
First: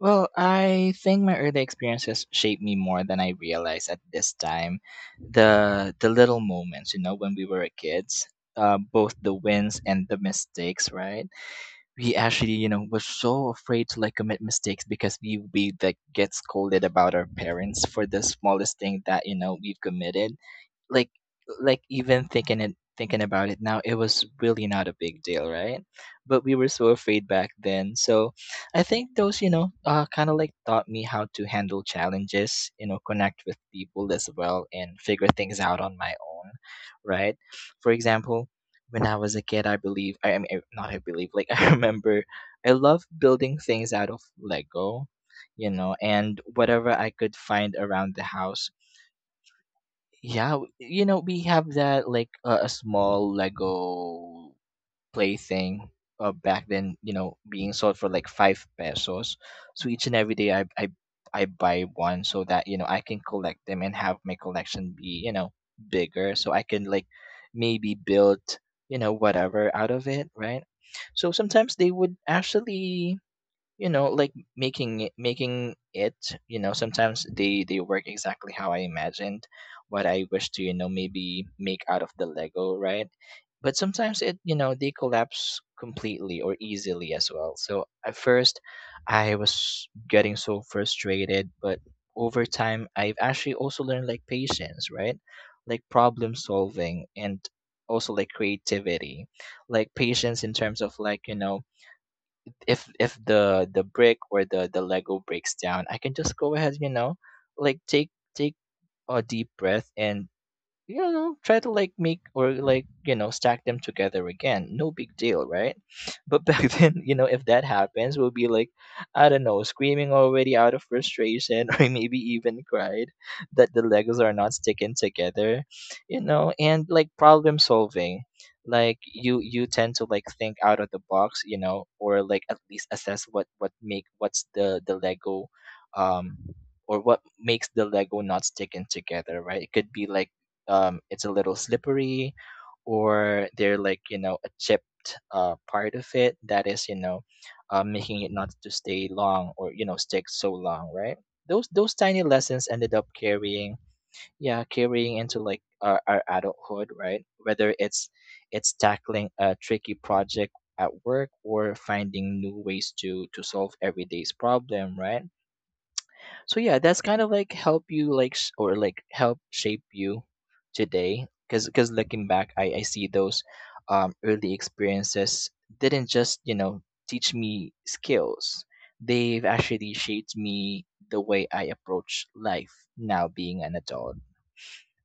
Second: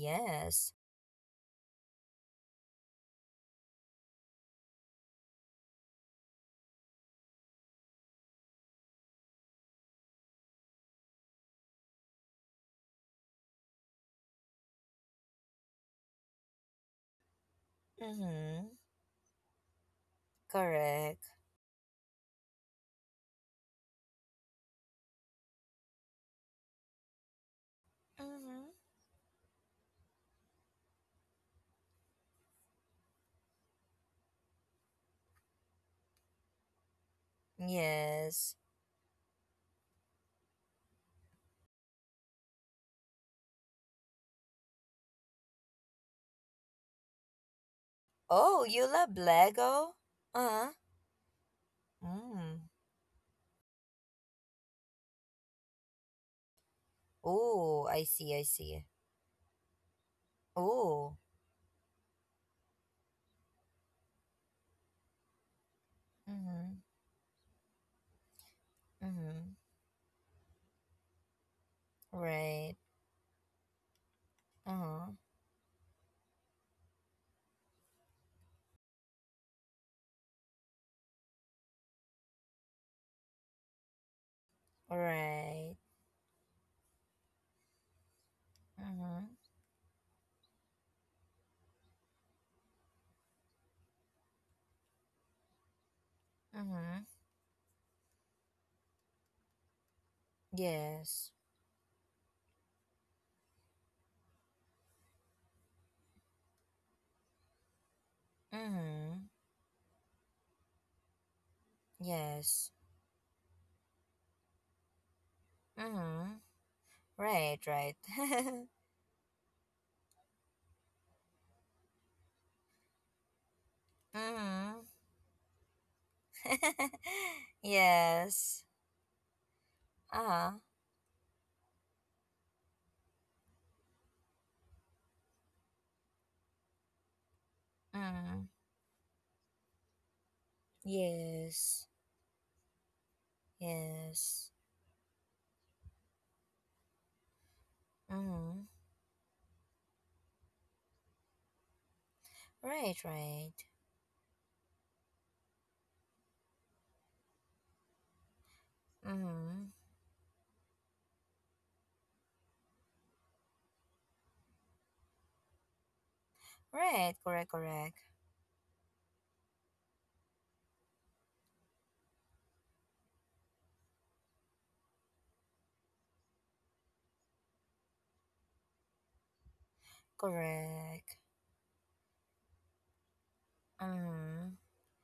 Speaker 2: well, I think my early experiences shaped me more than I realized at this time. The little moments, you know, when we were kids, both the wins and the mistakes, right? We actually, you know, were so afraid to like commit mistakes because we like get scolded about our parents for the
Speaker 1: Mm-hmm.
Speaker 2: smallest thing that you know we've committed like
Speaker 1: Correct.
Speaker 2: like even thinking about it now it was really not a big deal, right? But we were so afraid back then, so
Speaker 1: Mm-hmm.
Speaker 2: I think those you know kind of like taught me how to handle challenges, you know, connect with people as well and figure things out on my own, right? For example,
Speaker 1: Yes.
Speaker 2: when I was a kid I believe I mean I- not I believe like I remember I love building things out of Lego, you know, and whatever I could find around the
Speaker 1: Oh,
Speaker 2: house.
Speaker 1: you love Lego?
Speaker 2: Yeah,
Speaker 1: Uh-huh.
Speaker 2: you know, we have that like a
Speaker 1: Mm.
Speaker 2: small Lego play thing back then, you know, being
Speaker 1: Oh,
Speaker 2: sold
Speaker 1: I
Speaker 2: for like
Speaker 1: see, I
Speaker 2: five
Speaker 1: see.
Speaker 2: pesos. So each and every day
Speaker 1: Oh.
Speaker 2: I buy one so that, you know, I can collect them and have my collection be, you know, bigger so I
Speaker 1: Mm-hmm.
Speaker 2: can like maybe build, you know,
Speaker 1: Mm-hmm.
Speaker 2: whatever out of it, right? So sometimes they would
Speaker 1: Right.
Speaker 2: actually you know like making
Speaker 1: Uh-huh.
Speaker 2: it making it you know sometimes they work exactly how I imagined what I wish to you know maybe make out of the Lego, right? But sometimes it you know they collapse
Speaker 1: Right.
Speaker 2: completely or easily as well, so at first
Speaker 1: Mm-hmm.
Speaker 2: I was getting so frustrated, but over time I've actually also learned like patience, right? Like problem solving
Speaker 1: Mm-hmm.
Speaker 2: and also like creativity, like patience in terms of like
Speaker 1: Yes.
Speaker 2: you know if the brick or the Lego breaks down I can just go ahead you know like take a
Speaker 1: Mm-hmm.
Speaker 2: deep breath and you know try to like make or
Speaker 1: Yes.
Speaker 2: like you know stack them together again, no big deal, right?
Speaker 1: Mm-hmm.
Speaker 2: But back then you know if
Speaker 1: Right,
Speaker 2: that
Speaker 1: right.
Speaker 2: happens we'll be like I don't know screaming already out of frustration or maybe even cried that the Legos are not
Speaker 1: Mm-hmm.
Speaker 2: sticking together, you know, and like problem solving,
Speaker 1: Yes.
Speaker 2: like you tend to like
Speaker 1: Uh-huh.
Speaker 2: think out of the box, you know, or like at least assess what make what's the Lego um or what makes the Lego not
Speaker 1: Mm.
Speaker 2: sticking together, right? It could be like it's a little
Speaker 1: Yes.
Speaker 2: slippery, or they're like you know a
Speaker 1: Yes.
Speaker 2: chipped part of it that is you know making it not
Speaker 1: Mm-hmm.
Speaker 2: to stay long or you know stick so long, right? Those tiny lessons ended
Speaker 1: Right,
Speaker 2: up
Speaker 1: right.
Speaker 2: carrying yeah carrying into like our adulthood, right? Whether it's tackling a
Speaker 1: Mm-hmm.
Speaker 2: tricky project at work or finding new ways to solve everyday's problem, right? So yeah, that's
Speaker 1: Right,
Speaker 2: kind of
Speaker 1: correct,
Speaker 2: like help
Speaker 1: correct.
Speaker 2: you like or like help shape you today because looking back I see those early experiences didn't just you know teach me skills, they've actually shaped me
Speaker 1: Correct.
Speaker 2: the way I approach life now being an adult.
Speaker 1: Mm-hmm.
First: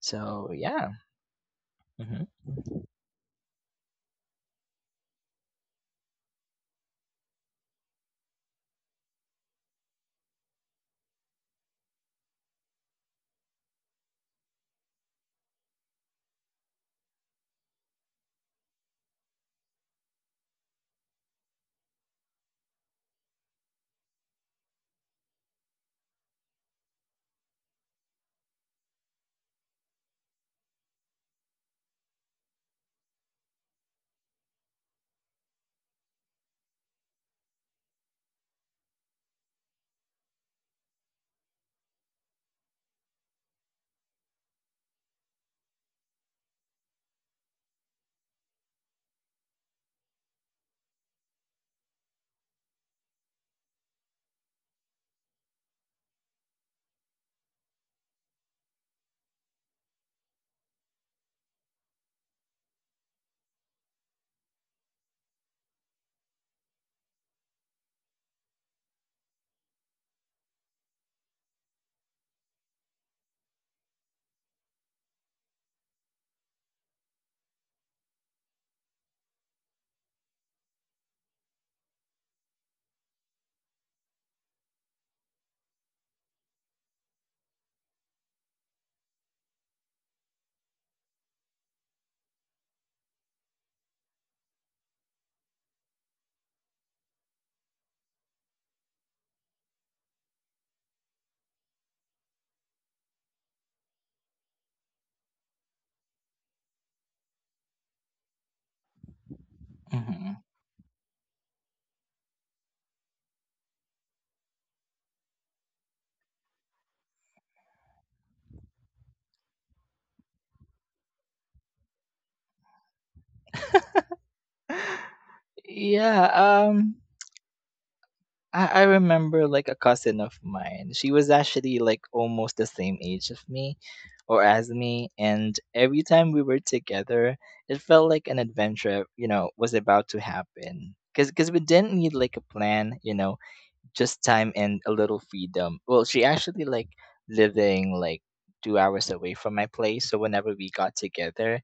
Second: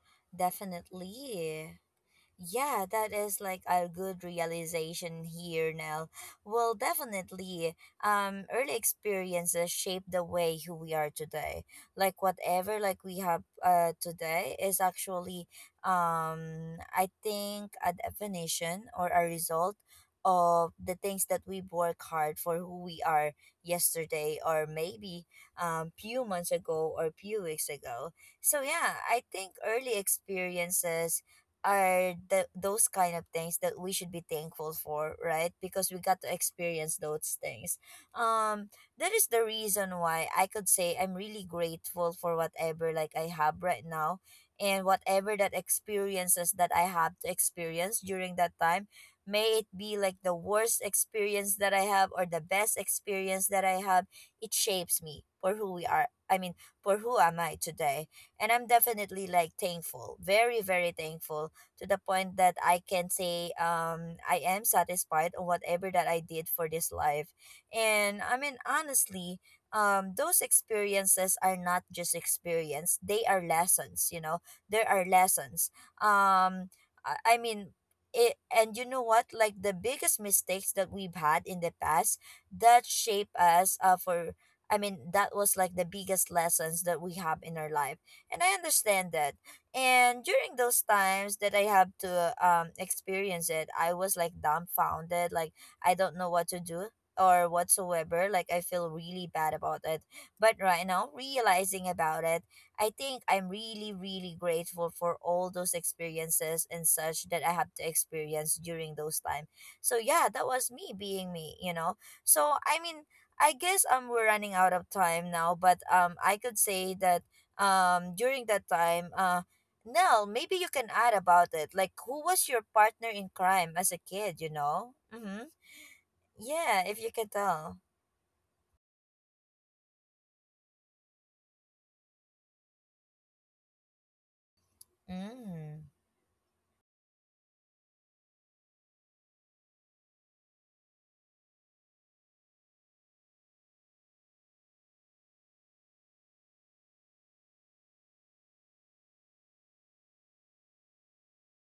Speaker 2: So yeah.
Speaker 1: Definitely.
Speaker 2: hmm
Speaker 1: Yeah, that is like a good realization here, Nell. Well, definitely, early experiences shape the way who we are today. Like whatever like we have today is actually I think a definition or a result of the things that we work hard for who we are yesterday, or maybe few months ago or few weeks ago. So yeah, I think early experiences are the those kind of things that we should be thankful for, right? Because we got to experience those things. um that is the reason why I could say I'm really grateful for whatever like I have right now, and whatever that experiences that I have to experience during that time, may it be like the worst experience that I have or the best experience that I have, it shapes me for who we are, I mean for who am I today. And I'm definitely like thankful, very very thankful, to the point that I can say I am satisfied on whatever that I did for this life. And I mean, honestly, those experiences are not just experience, they are lessons, you know. There are lessons. Um I mean it, and you know what, like the biggest mistakes that we've had in the past that shape us for, I mean, that was like the biggest lessons that we have in our life. And I understand that. And during those times that I have to experience it, I was like dumbfounded, like I don't know what to do or whatsoever. Like I feel really bad about it. But right now, realizing about it, I think I'm really, really grateful for all those experiences and such that I have to experience during those time. So yeah,
Speaker 2: hmm
Speaker 1: that was me being me, you know. So I mean, I guess we're running out of time now, but I could say that during that time Nell, maybe you can add about it. Like, who was your partner in crime as a kid, Mm-hmm.
Speaker 2: Yeah,
Speaker 1: Yeah,
Speaker 2: um
Speaker 1: if you can tell.
Speaker 2: I remember like a cousin of mine. She was actually like almost the same age of me or as me. And
Speaker 1: Mm.
Speaker 2: every time we were together, it felt like an adventure, you know, was about to happen. Cause, cause we didn't need like a plan, you know, just time and a little freedom. Well, she actually like living like 2 hours away from my place. So whenever we got together,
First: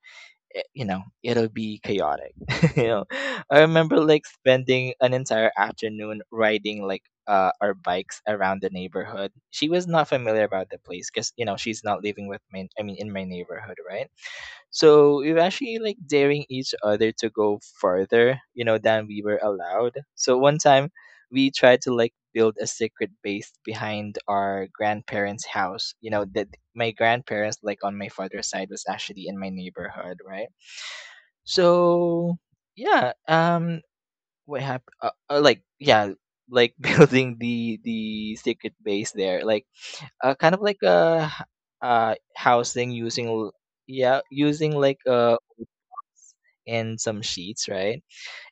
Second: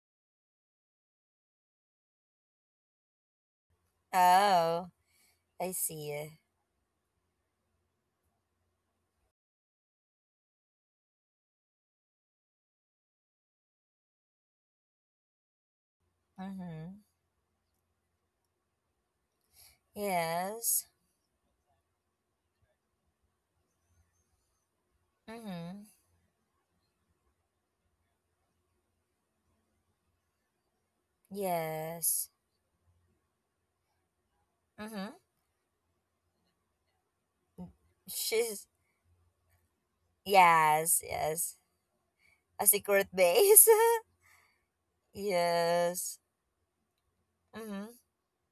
Speaker 2: eh, you know it'll be chaotic. You know, I remember like
Speaker 1: Oh,
Speaker 2: spending an entire
Speaker 1: I
Speaker 2: afternoon
Speaker 1: see.
Speaker 2: riding like our bikes around the neighborhood. She was not familiar about the place because you know she's not living with me I mean in my neighborhood, right? So we were actually like daring each
Speaker 1: Mm-hmm.
Speaker 2: other to go further you know than we were allowed, so one
Speaker 1: Yes.
Speaker 2: time we tried to like build a secret base behind our grandparents
Speaker 1: Mm-hmm.
Speaker 2: house, you know that my grandparents like on my father's side was actually in my neighborhood, right?
Speaker 1: Yes.
Speaker 2: So yeah, what happened?
Speaker 1: Mm-hmm.
Speaker 2: Like yeah, like building the
Speaker 1: She's...
Speaker 2: secret base there, like kind of like
Speaker 1: Yes,
Speaker 2: a h-
Speaker 1: yes.
Speaker 2: uh
Speaker 1: A
Speaker 2: housing
Speaker 1: secret
Speaker 2: using
Speaker 1: base.
Speaker 2: yeah using like
Speaker 1: Yes.
Speaker 2: and some sheets,
Speaker 1: Mm-hmm.
Speaker 2: right?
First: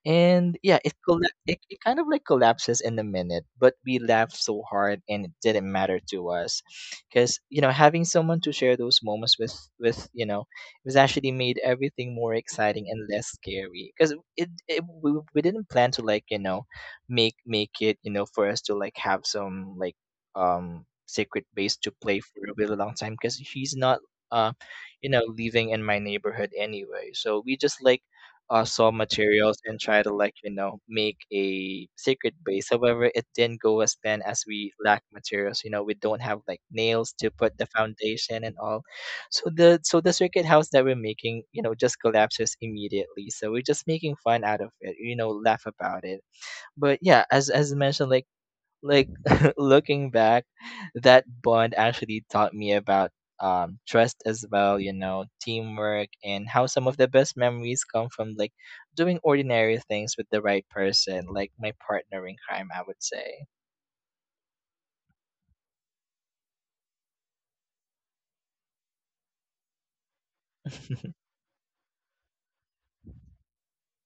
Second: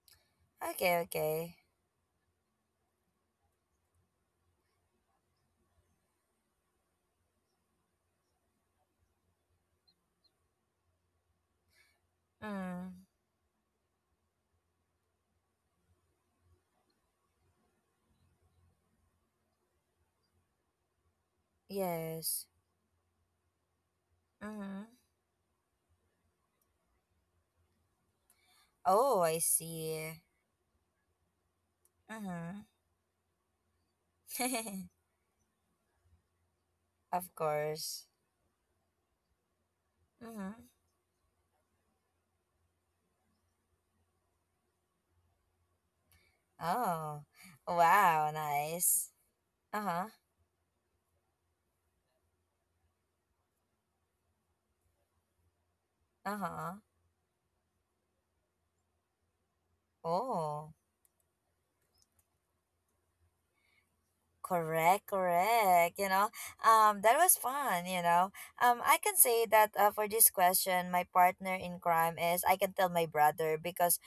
Speaker 2: And yeah
Speaker 1: Okay, okay.
Speaker 2: it it kind of like collapses in a minute but we laughed so hard and it didn't matter to us because you know having someone to share those moments with you know it was actually made everything more exciting
Speaker 1: Mm.
Speaker 2: and less scary because we didn't plan to like you know make it you know for us to like have some like secret base to play for
Speaker 1: Yes.
Speaker 2: a really long time because he's not uh
Speaker 1: Mm-hmm.
Speaker 2: you know living in my neighborhood anyway, so we just like saw
Speaker 1: Oh, I
Speaker 2: materials and try to
Speaker 1: see.
Speaker 2: like you know make a secret
Speaker 1: Mm-hmm.
Speaker 2: base, however it didn't go as planned as we lack materials you know we don't have like nails to
Speaker 1: Of
Speaker 2: put the
Speaker 1: course.
Speaker 2: foundation and all. So the circuit
Speaker 1: Mm-hmm.
Speaker 2: house that we're making you know just collapses immediately so we're just making fun out of it you know laugh about it. But
Speaker 1: Oh,
Speaker 2: yeah, as mentioned
Speaker 1: wow, nice.
Speaker 2: like
Speaker 1: Uh huh.
Speaker 2: looking back, that bond actually taught me about trust as well, you know, teamwork
Speaker 1: Uh
Speaker 2: and how
Speaker 1: huh.
Speaker 2: some of the best memories come from like doing ordinary things with the right
Speaker 1: Oh.
Speaker 2: person, like my partner in crime, I would say.
Speaker 1: Correct, correct. You know, that was fun. You know, I can say that for this question, my partner in crime is I can tell my brother because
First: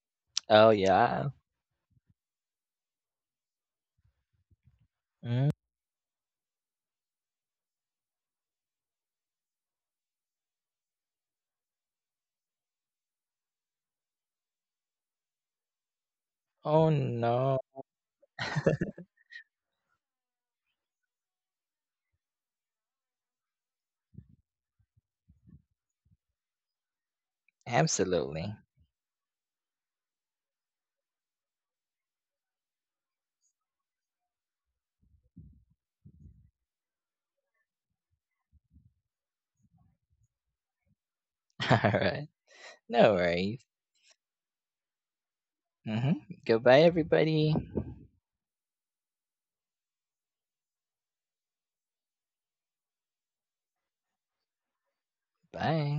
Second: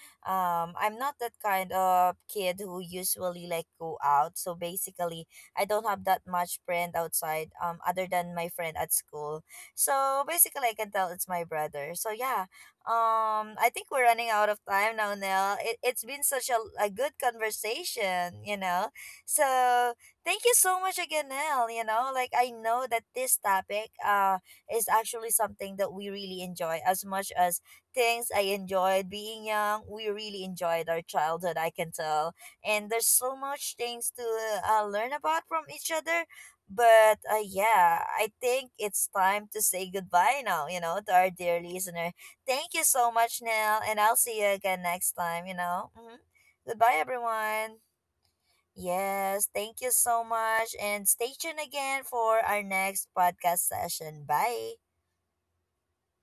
Speaker 2: Oh
Speaker 1: I'm not
Speaker 2: yeah.
Speaker 1: that kind of kid who usually like go out. So basically,
Speaker 2: Mm.
Speaker 1: I don't have that much friend outside. Other than my friend at school. So basically, I can tell it's my brother. So yeah, I think we're running out of time now, Nell. It's been such a
Speaker 2: Oh
Speaker 1: good
Speaker 2: no.
Speaker 1: conversation. You know, so. Thank you so much again, Nell. You know, like I know that this topic is actually something that we really enjoy as much as things I
Speaker 2: Absolutely.
Speaker 1: enjoyed being young. We really enjoyed our childhood, I can tell. And there's so much things to learn about from each other. But yeah, I think it's time to say goodbye now, you know, to our dear
Speaker 2: All
Speaker 1: listener.
Speaker 2: right.
Speaker 1: Thank you so
Speaker 2: No
Speaker 1: much,
Speaker 2: worries.
Speaker 1: Nell, and I'll see you again next time, you know. Hmm.
Speaker 2: Mm-hmm. Goodbye
Speaker 1: Goodbye,
Speaker 2: everybody.
Speaker 1: everyone. Yes, thank you so much. And stay tuned again for our next podcast session. Bye.
Speaker 2: Bye.